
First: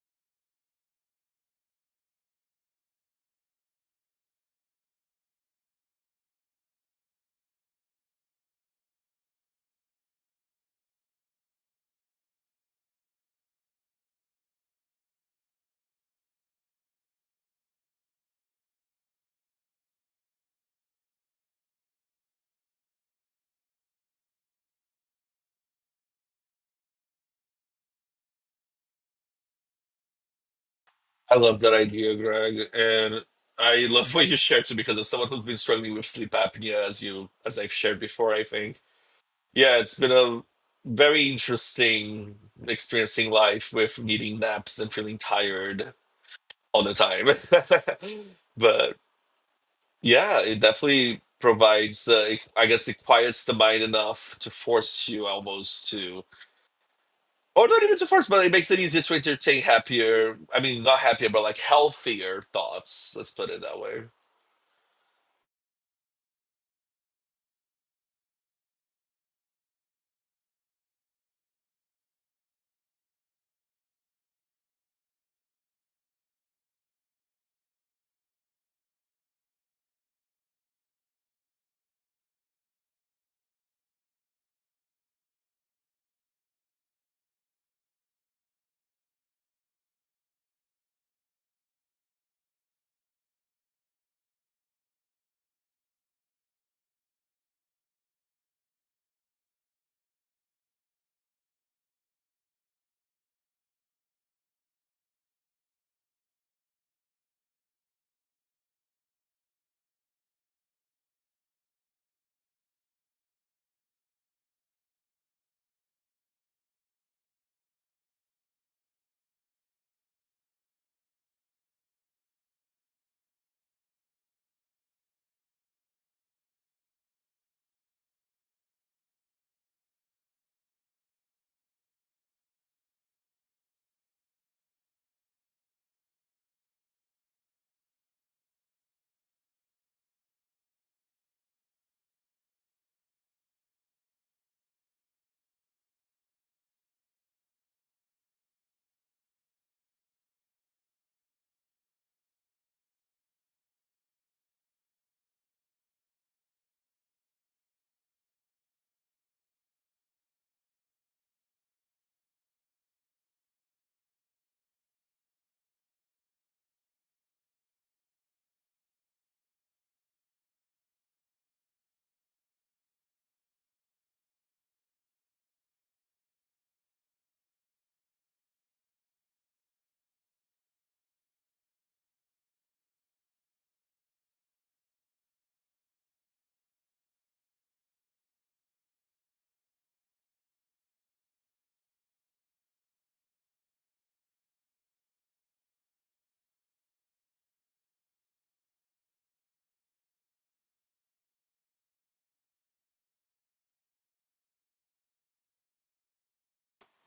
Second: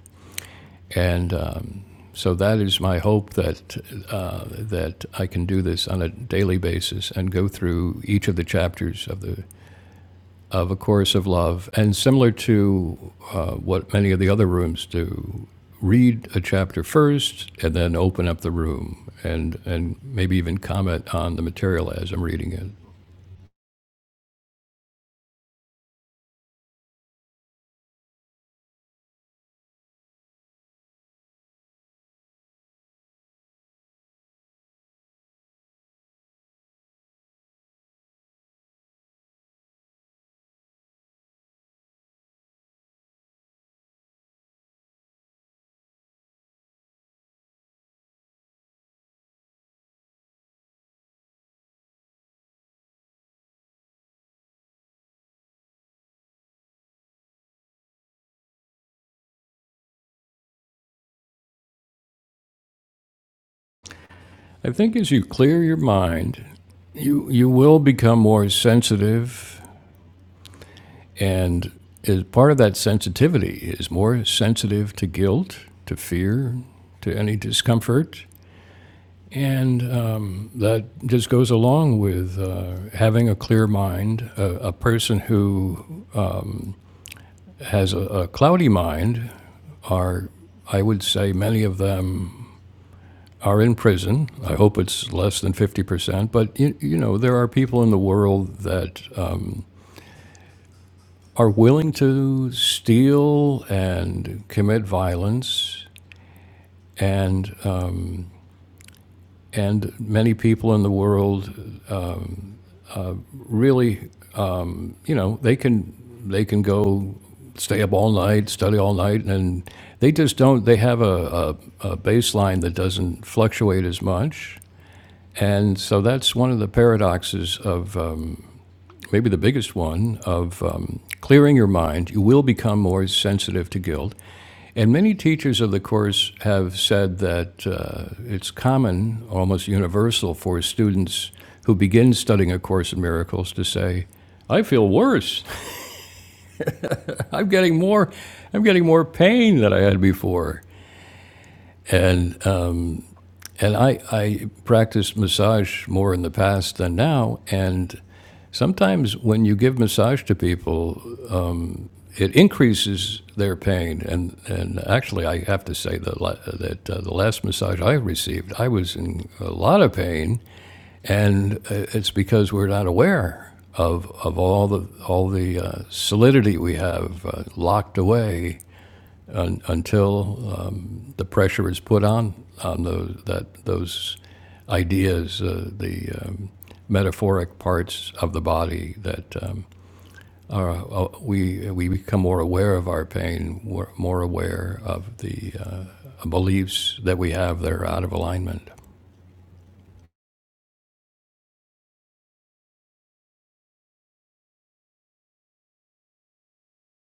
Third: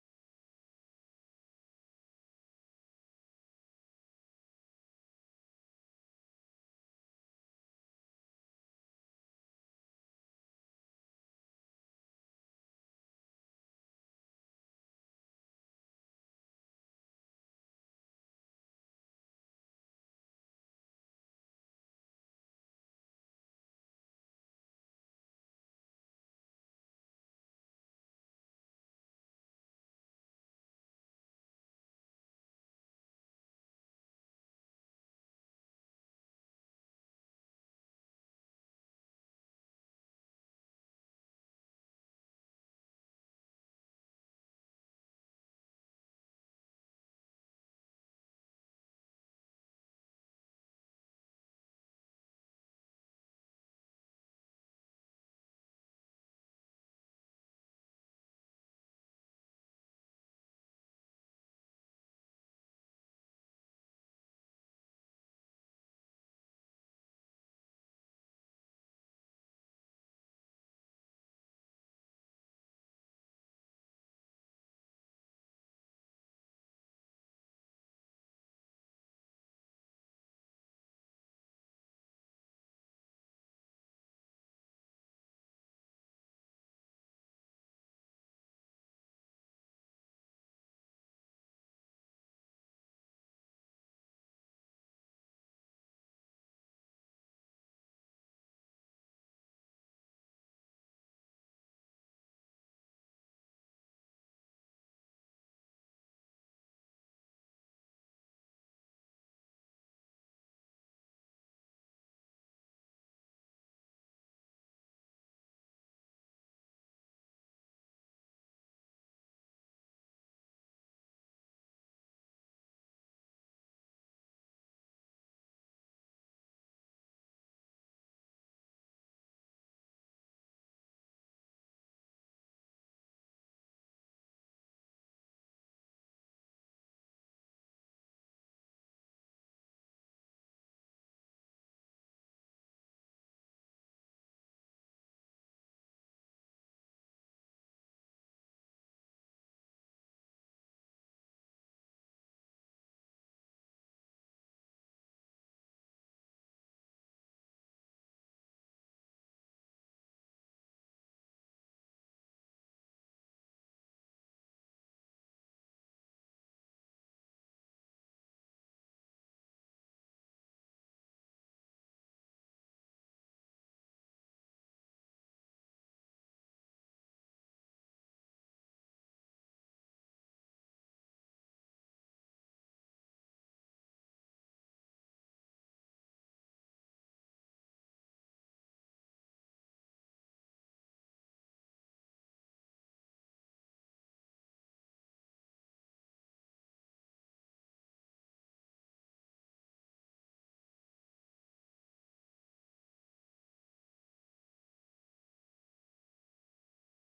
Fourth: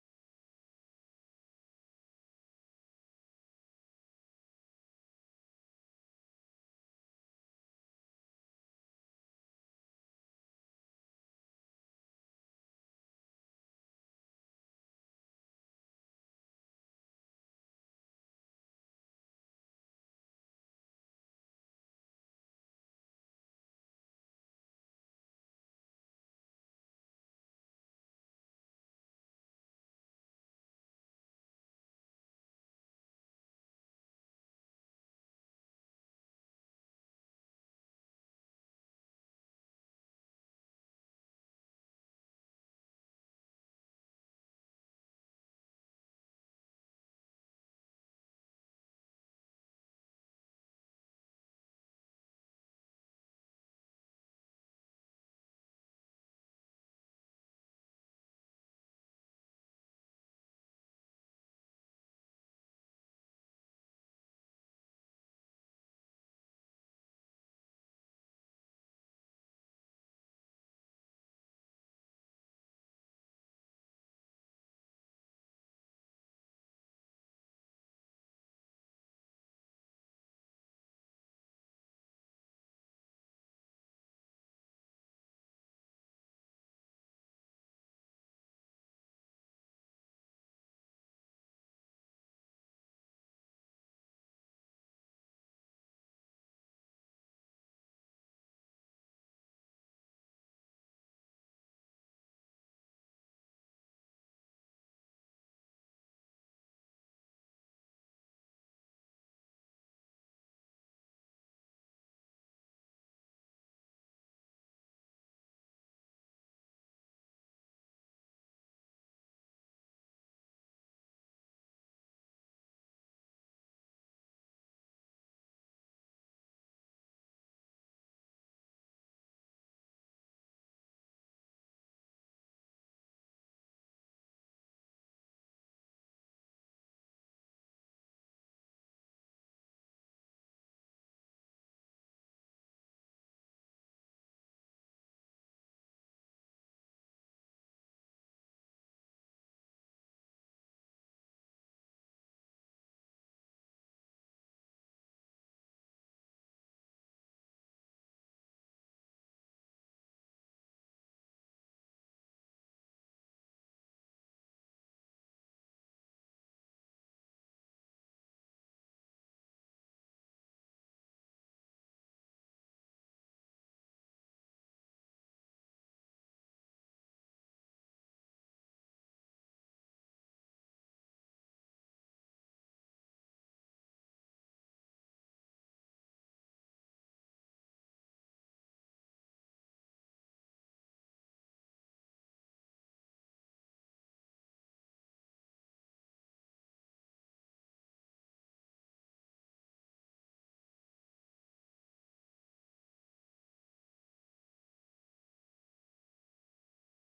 A: and um, so that is my hope that uh, that I can do this on a daily basis and go through each of the chapters of the of a course of love, and similar to uh, what many of the other rooms do, read a chapter first and then open up the room and and maybe even comment on the material as I'm reading it.
B: i love that idea greg and i love what you shared too because as someone who's been struggling with sleep apnea as you as i've shared before i think yeah it's been a very interesting experiencing life with needing naps and feeling tired all the time. but yeah, it definitely provides, uh, it- I guess it quiets the mind enough to force you almost to, or not even to force, but it makes it easier to entertain happier, I mean, not happier, but like healthier thoughts. Let's put it that way.
A: I think as you clear your mind, you you will become more sensitive, and as part of that sensitivity is more sensitive to guilt, to fear, to any discomfort, and um, that just goes along with uh, having a clear mind. A, a person who has a, a cloudy mind are I would say many of them are in prison. I hope it's less than 50%, but you, you know, there are people in the world that are willing to steal and commit violence, and uh, and many people in the world really, you know, they can they can go stay up all night, study all night, and they just don't. They have a, a, a baseline that doesn't fluctuate as much, and so that's one of the paradoxes of. Uh, maybe the biggest one, of um, clearing your mind. You will become more sensitive to guilt. And many teachers of the Course have said that uh, it's common, almost universal, for students who begin studying A Course in Miracles to say, I feel worse. I'm getting more, I'm getting more pain than I had before. And, uh, and I, I practiced massage more in the past than now. And sometimes when you give massage to people, it increases their pain. And, and actually, I have to say that, la- that uh, the last massage I received, I was in a lot of pain, and uh, it's because we're not aware of, of all the, all the uh, solidity we have uh, locked away un, until um, the pressure is put on, on those, that, those ideas, uh, the um, metaphoric parts of the body that um, uh, we we become more aware of our pain, more- more aware of the uh, beliefs that we have that are out of alignment.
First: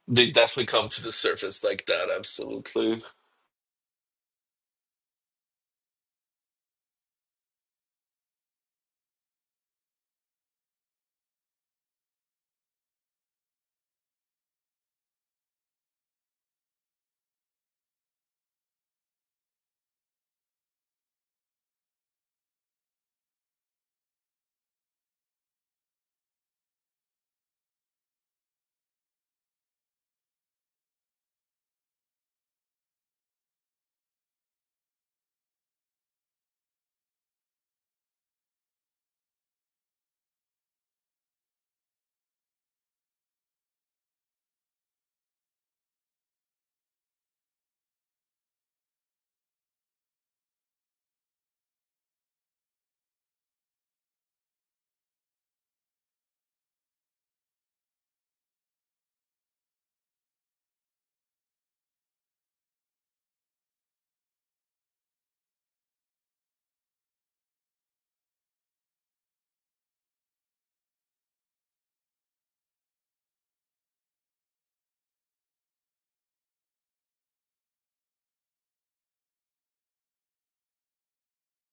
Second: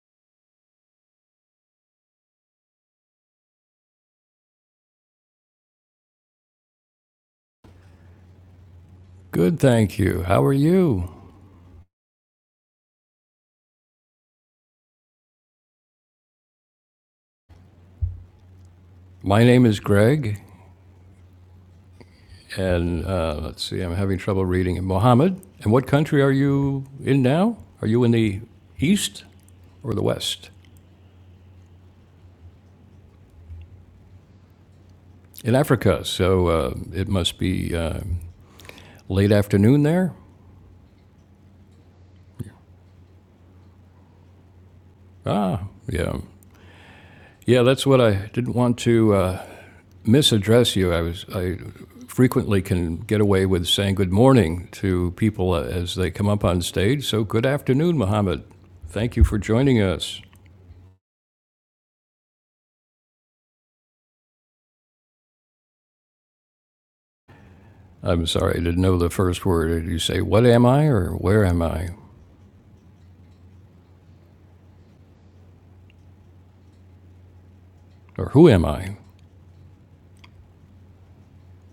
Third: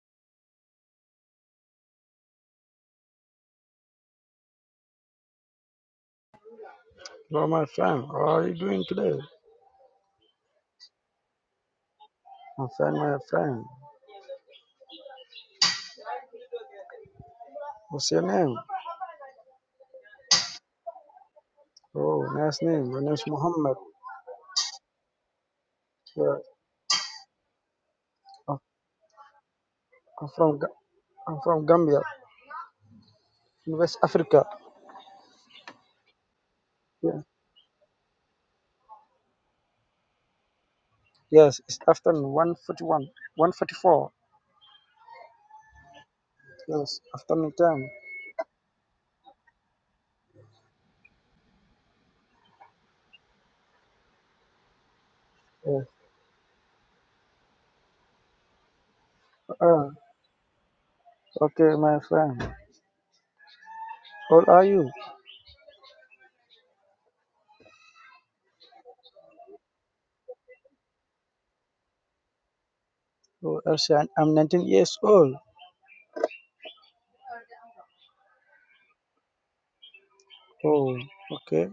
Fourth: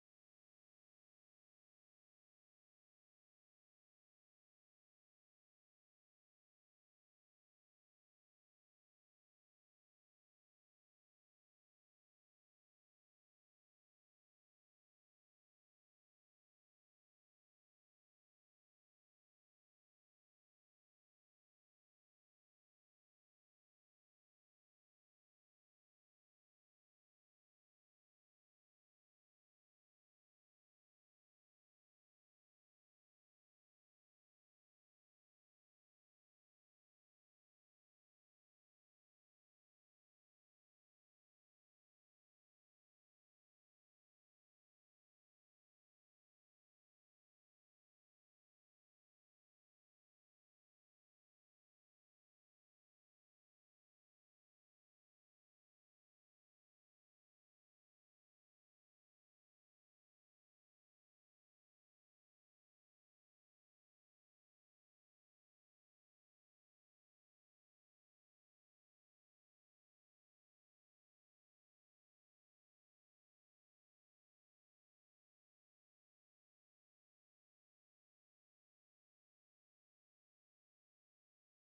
B: They definitely come to the surface like that, absolutely.
D: Hello, my friend. How are you doing today?
A: Good, thank you. How are you?
D: My friend, my friend. What's your name?
A: My name is Greg,
D: Oh, nice name. My
A: and
D: name's
A: uh, let's
D: Muhammad.
A: see, I'm having trouble reading it. Mohammed, and what country are
D: Yeah.
A: you in now? Are you in the
D: I'm
A: east or the
D: I'm
A: west?
D: from Ga- I'm from Gambia, in West Africa.
A: In Africa, so uh, it
D: Yeah.
A: must be uh, late afternoon there.
D: Yes, it's afternoon 141, 144.
A: Ah, yeah,
D: Yes, afternoon
A: yeah. That's
D: time.
A: what I didn't want to. Uh, misaddress you. I was I frequently can get away with saying good morning to people
D: Yes.
A: as they come up on stage. So good afternoon, Mohammed. Thank you for joining
D: Uh,
A: us.
D: okay, my friend. How old are you?
A: I'm sorry I didn't know the first word. you say what am I or where am I
D: Oh, I say I'm I'm 19 years old.
A: or who am I?
D: Oh, okay.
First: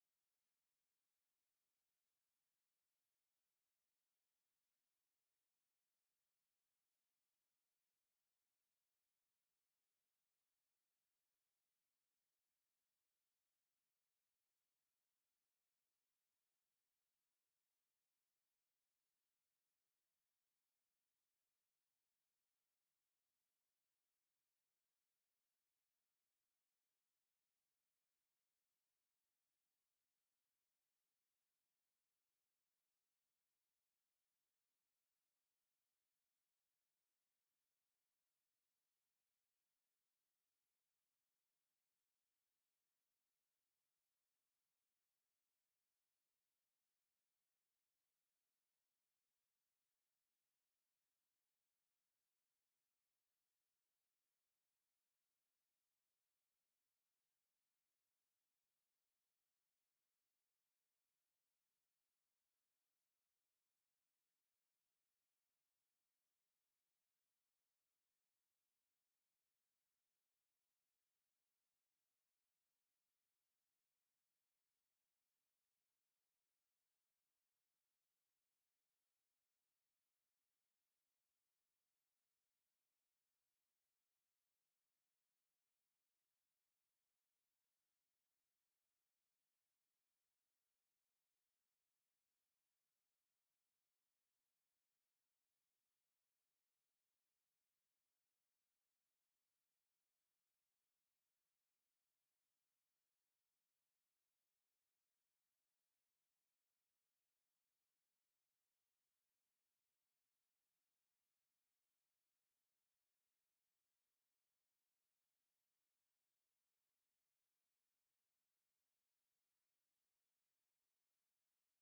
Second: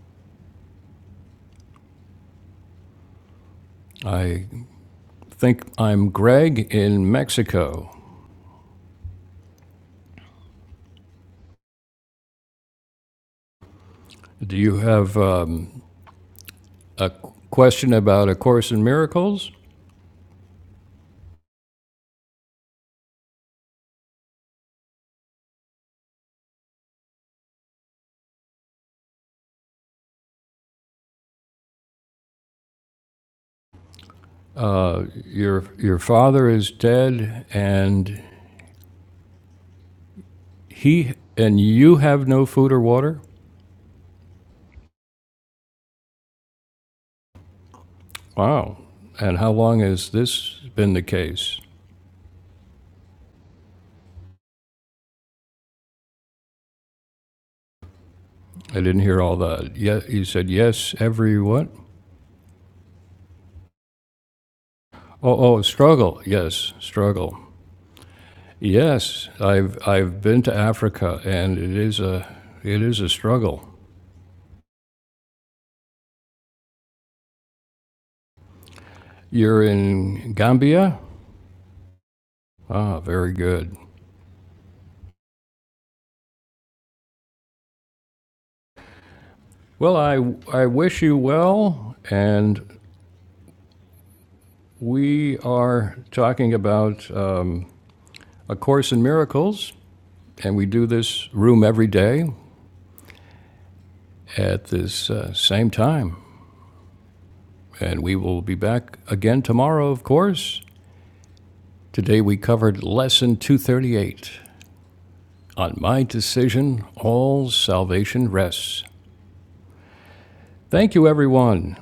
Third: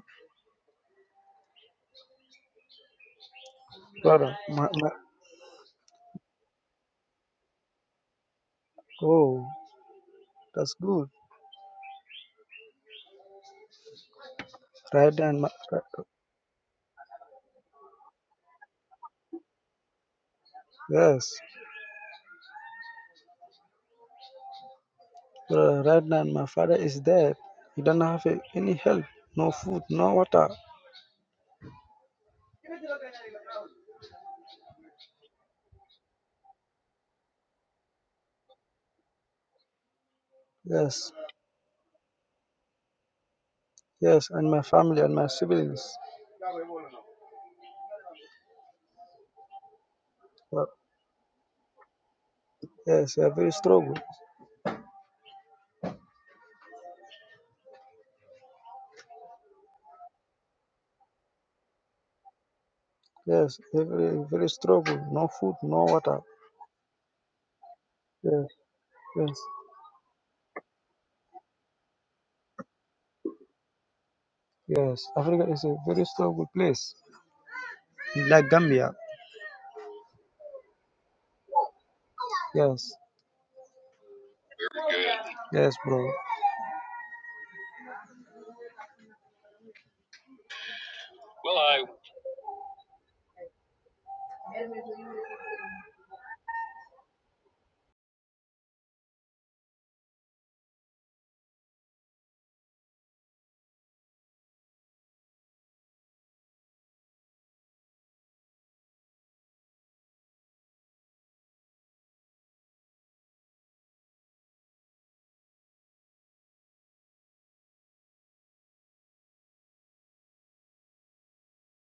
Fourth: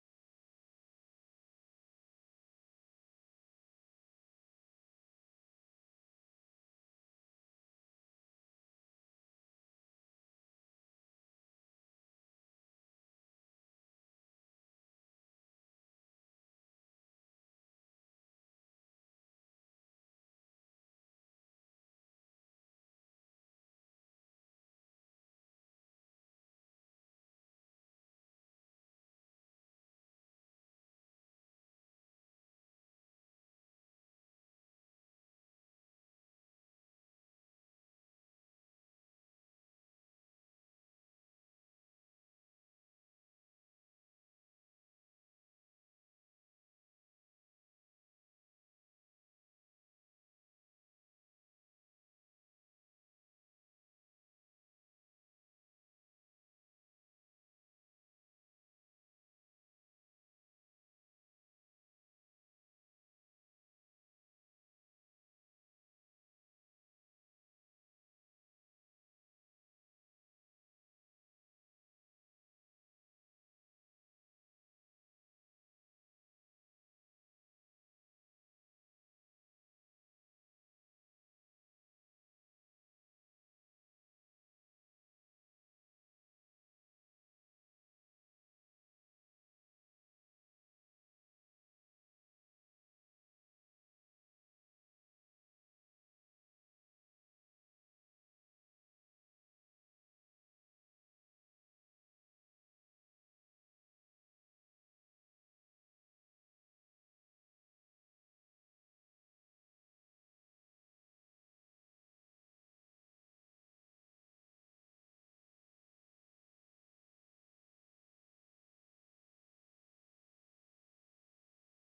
D: Brother,
A: I
D: my, my,
A: think I'm Greg in Mexico.
D: oh, that's good.
A: Do you
D: Right
A: have
D: then, my,
A: um,
D: right,
A: a question about A Course in Miracles?
D: yes. Uh, right now, my father is dead. He doesn't have a- any help, no food, no water.
A: Uh, your your father is dead, and
D: Yes,
A: He and you have no food or water?
D: yes, and my family and my siblings.
A: Wow. And how long has this
D: Uh,
A: been the case?
D: yes, a very struggle.
A: I didn't hear all that. Yeah, you said yes every what?
D: Yes, a very very struggle. No
A: Oh,
D: food,
A: oh,
D: no water.
A: struggle. Yes, struggle.
D: Yes,
A: Yes,
D: yes,
A: I've I've been to Africa and it is a it is a struggle.
D: yes. Africa is a very struggle place, like Gambia.
A: You're in Gambia?
D: Yes,
A: Ah, very good.
D: yes, bro.
A: Well, I I wish you well and we are talking about um, a course in miracles And we do this room every day at this uh, same time. And we will be back again tomorrow, of course. Today we covered Lesson 238 On My Decision, All Salvation Rests. Thank you, everyone.